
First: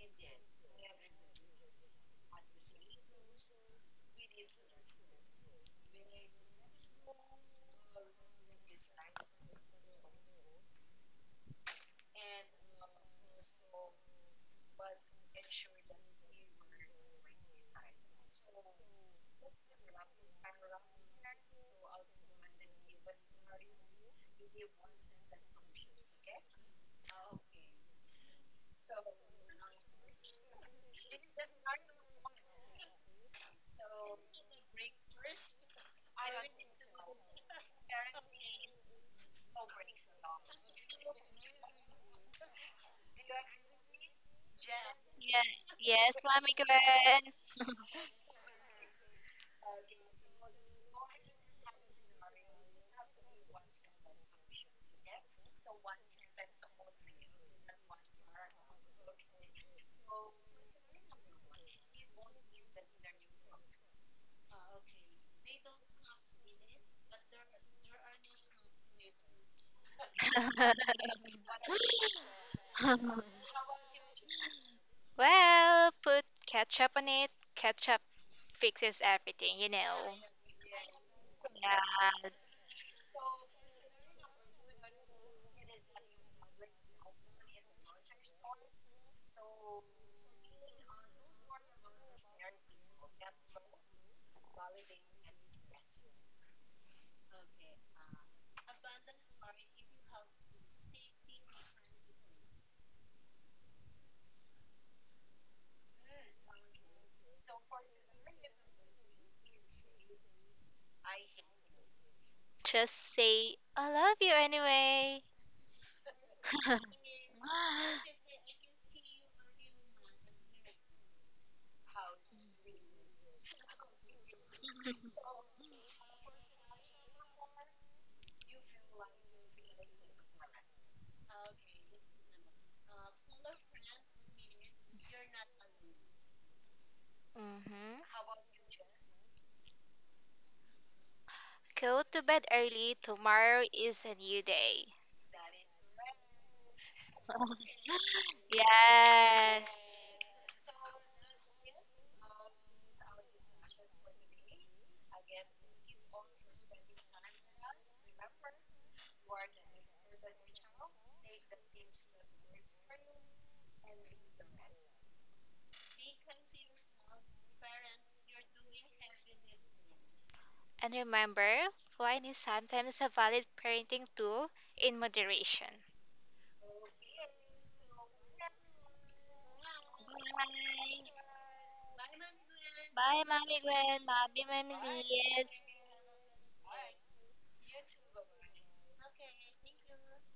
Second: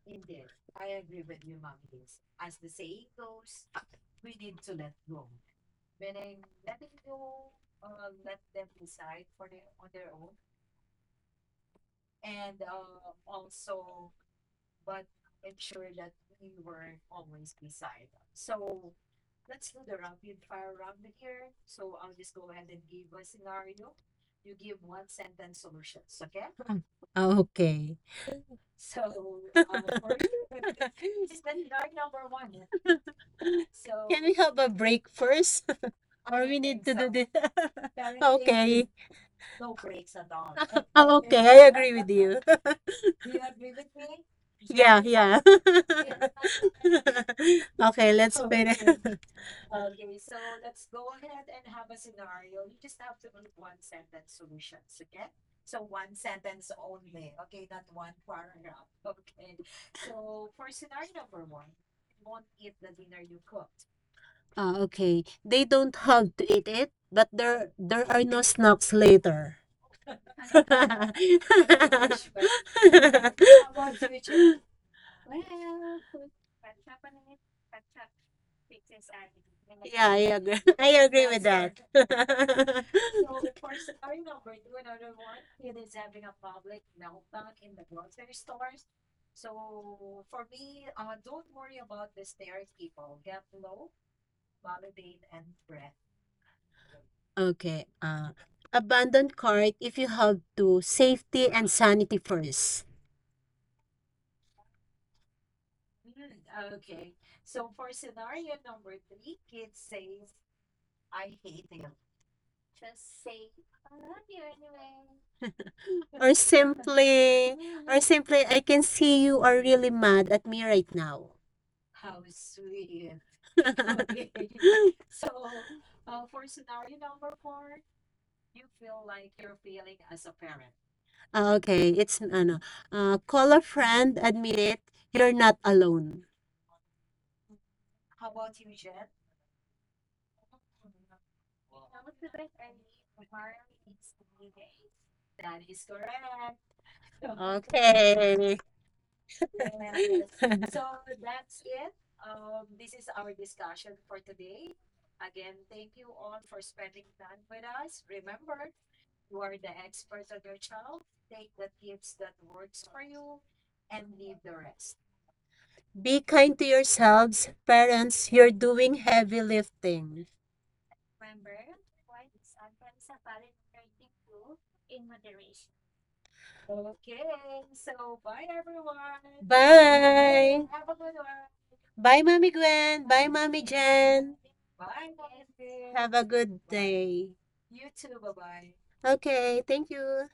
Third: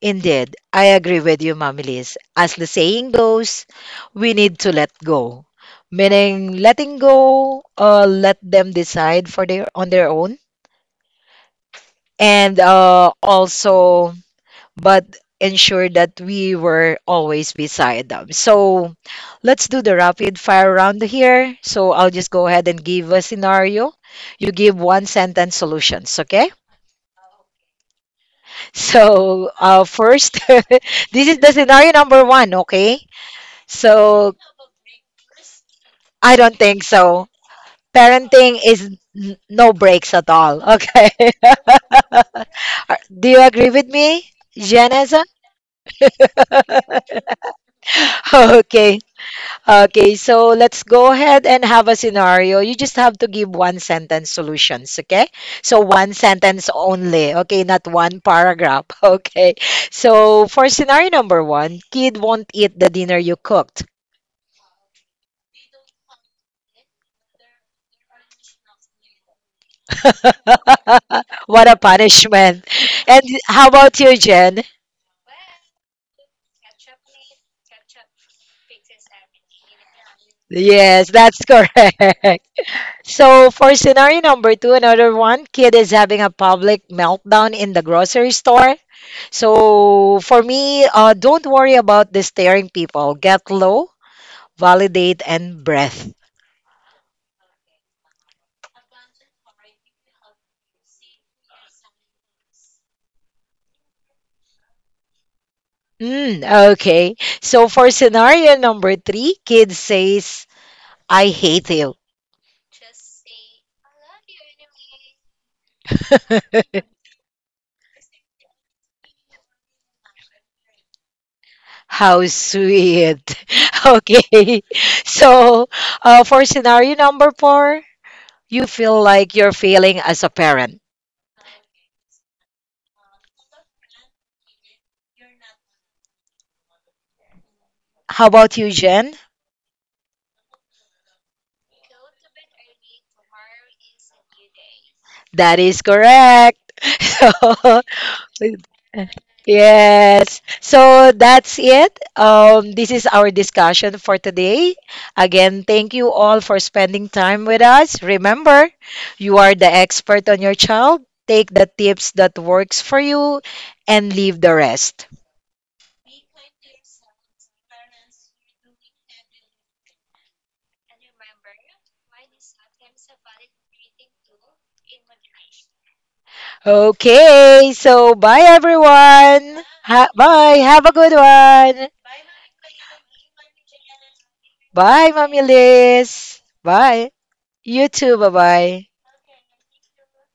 Speaker 3: Indeed, I agree with you, Mamilis. As the saying goes, we need to let go. Meaning, letting go, uh, let them decide for their on their own, and uh, also, but ensure that we were always beside them. So, let's do the rapid fire round here. So, I'll just go ahead and give a scenario. You give one sentence solutions, okay?
Speaker 1: Ah, Okay.
Speaker 3: So, uh, first, this
Speaker 1: has
Speaker 3: is the scenario number one, okay?
Speaker 1: Can
Speaker 3: So
Speaker 1: we have a break first?
Speaker 3: I
Speaker 1: Or do
Speaker 3: don't
Speaker 1: we
Speaker 3: think
Speaker 1: need to do so this?
Speaker 3: so. Parenting
Speaker 1: Okay.
Speaker 3: is n- no breaks at all. Okay.
Speaker 1: Oh, okay. I agree with you.
Speaker 3: Do you agree with me,
Speaker 1: Yeah,
Speaker 3: Janessa?
Speaker 1: yeah.
Speaker 2: Yeah.
Speaker 1: Okay, let's finish.
Speaker 3: Okay. Okay. So let's go ahead and have a scenario. You just have to give one sentence solutions. Okay. So one sentence only. Okay. Not one paragraph. Okay. So for scenario number one, kid won't eat the dinner you cooked.
Speaker 1: Ah, okay. They don't have to eat it, but there there are no snacks later.
Speaker 3: What a punishment. And how about you, Jen?
Speaker 2: Well, put ketchup on it. Ketchup fixes everything, you
Speaker 1: Yeah,
Speaker 2: know.
Speaker 1: I agree. I
Speaker 3: Yes,
Speaker 1: agree
Speaker 3: that's
Speaker 1: with that.
Speaker 3: correct.
Speaker 2: Yes.
Speaker 3: So, for scenario number two, another one, kid is having a public meltdown in the grocery store. So, for me, uh, don't worry about the staring people. Get low, validate, and breath.
Speaker 1: Okay. Uh, abandon cart if you have to. Safety and sanity first.
Speaker 3: Mm, okay. So, for scenario number three, kid says, I hate you.
Speaker 2: Just say, I love you anyway.
Speaker 1: Or simply, or simply, I can see you are really mad at me right now.
Speaker 3: How sweet. Okay. So, uh, for scenario number four, you feel like you're failing as a parent.
Speaker 1: Ah, Okay, it's ano, uh, call a friend, admit it, you're not alone.
Speaker 2: Hmm.
Speaker 3: How about you, Jen?
Speaker 2: Go to bed early. Tomorrow is a new day.
Speaker 3: That is correct. So,
Speaker 1: Okay.
Speaker 2: Yes.
Speaker 3: yes.
Speaker 1: Yes.
Speaker 3: So that's it. Um, this is our discussion for today. Again, thank you all for spending time with us. Remember, you are the expert on your child. Take the tips that works for you and leave the rest.
Speaker 1: Be kind to yourselves, parents, you're doing heavy lifting.
Speaker 2: And remember, wine is sometimes a valid parenting tool in moderation.
Speaker 3: Okay, so bye everyone. Ha- bye.
Speaker 1: Bye.
Speaker 3: Have a good
Speaker 2: Bye.
Speaker 3: one.
Speaker 1: Bye, Mommy Gwen.
Speaker 2: Bye,
Speaker 1: Bye,
Speaker 2: Mommy
Speaker 1: Mommy
Speaker 2: Gwen.
Speaker 1: Jen.
Speaker 2: Bye, Mommy
Speaker 3: Bye,
Speaker 2: Lee.
Speaker 3: Mommy
Speaker 2: Yes.
Speaker 1: Have a
Speaker 3: Liz.
Speaker 1: good
Speaker 3: Bye.
Speaker 1: day.
Speaker 3: You too. Bye bye.
Speaker 1: Okay, thank you.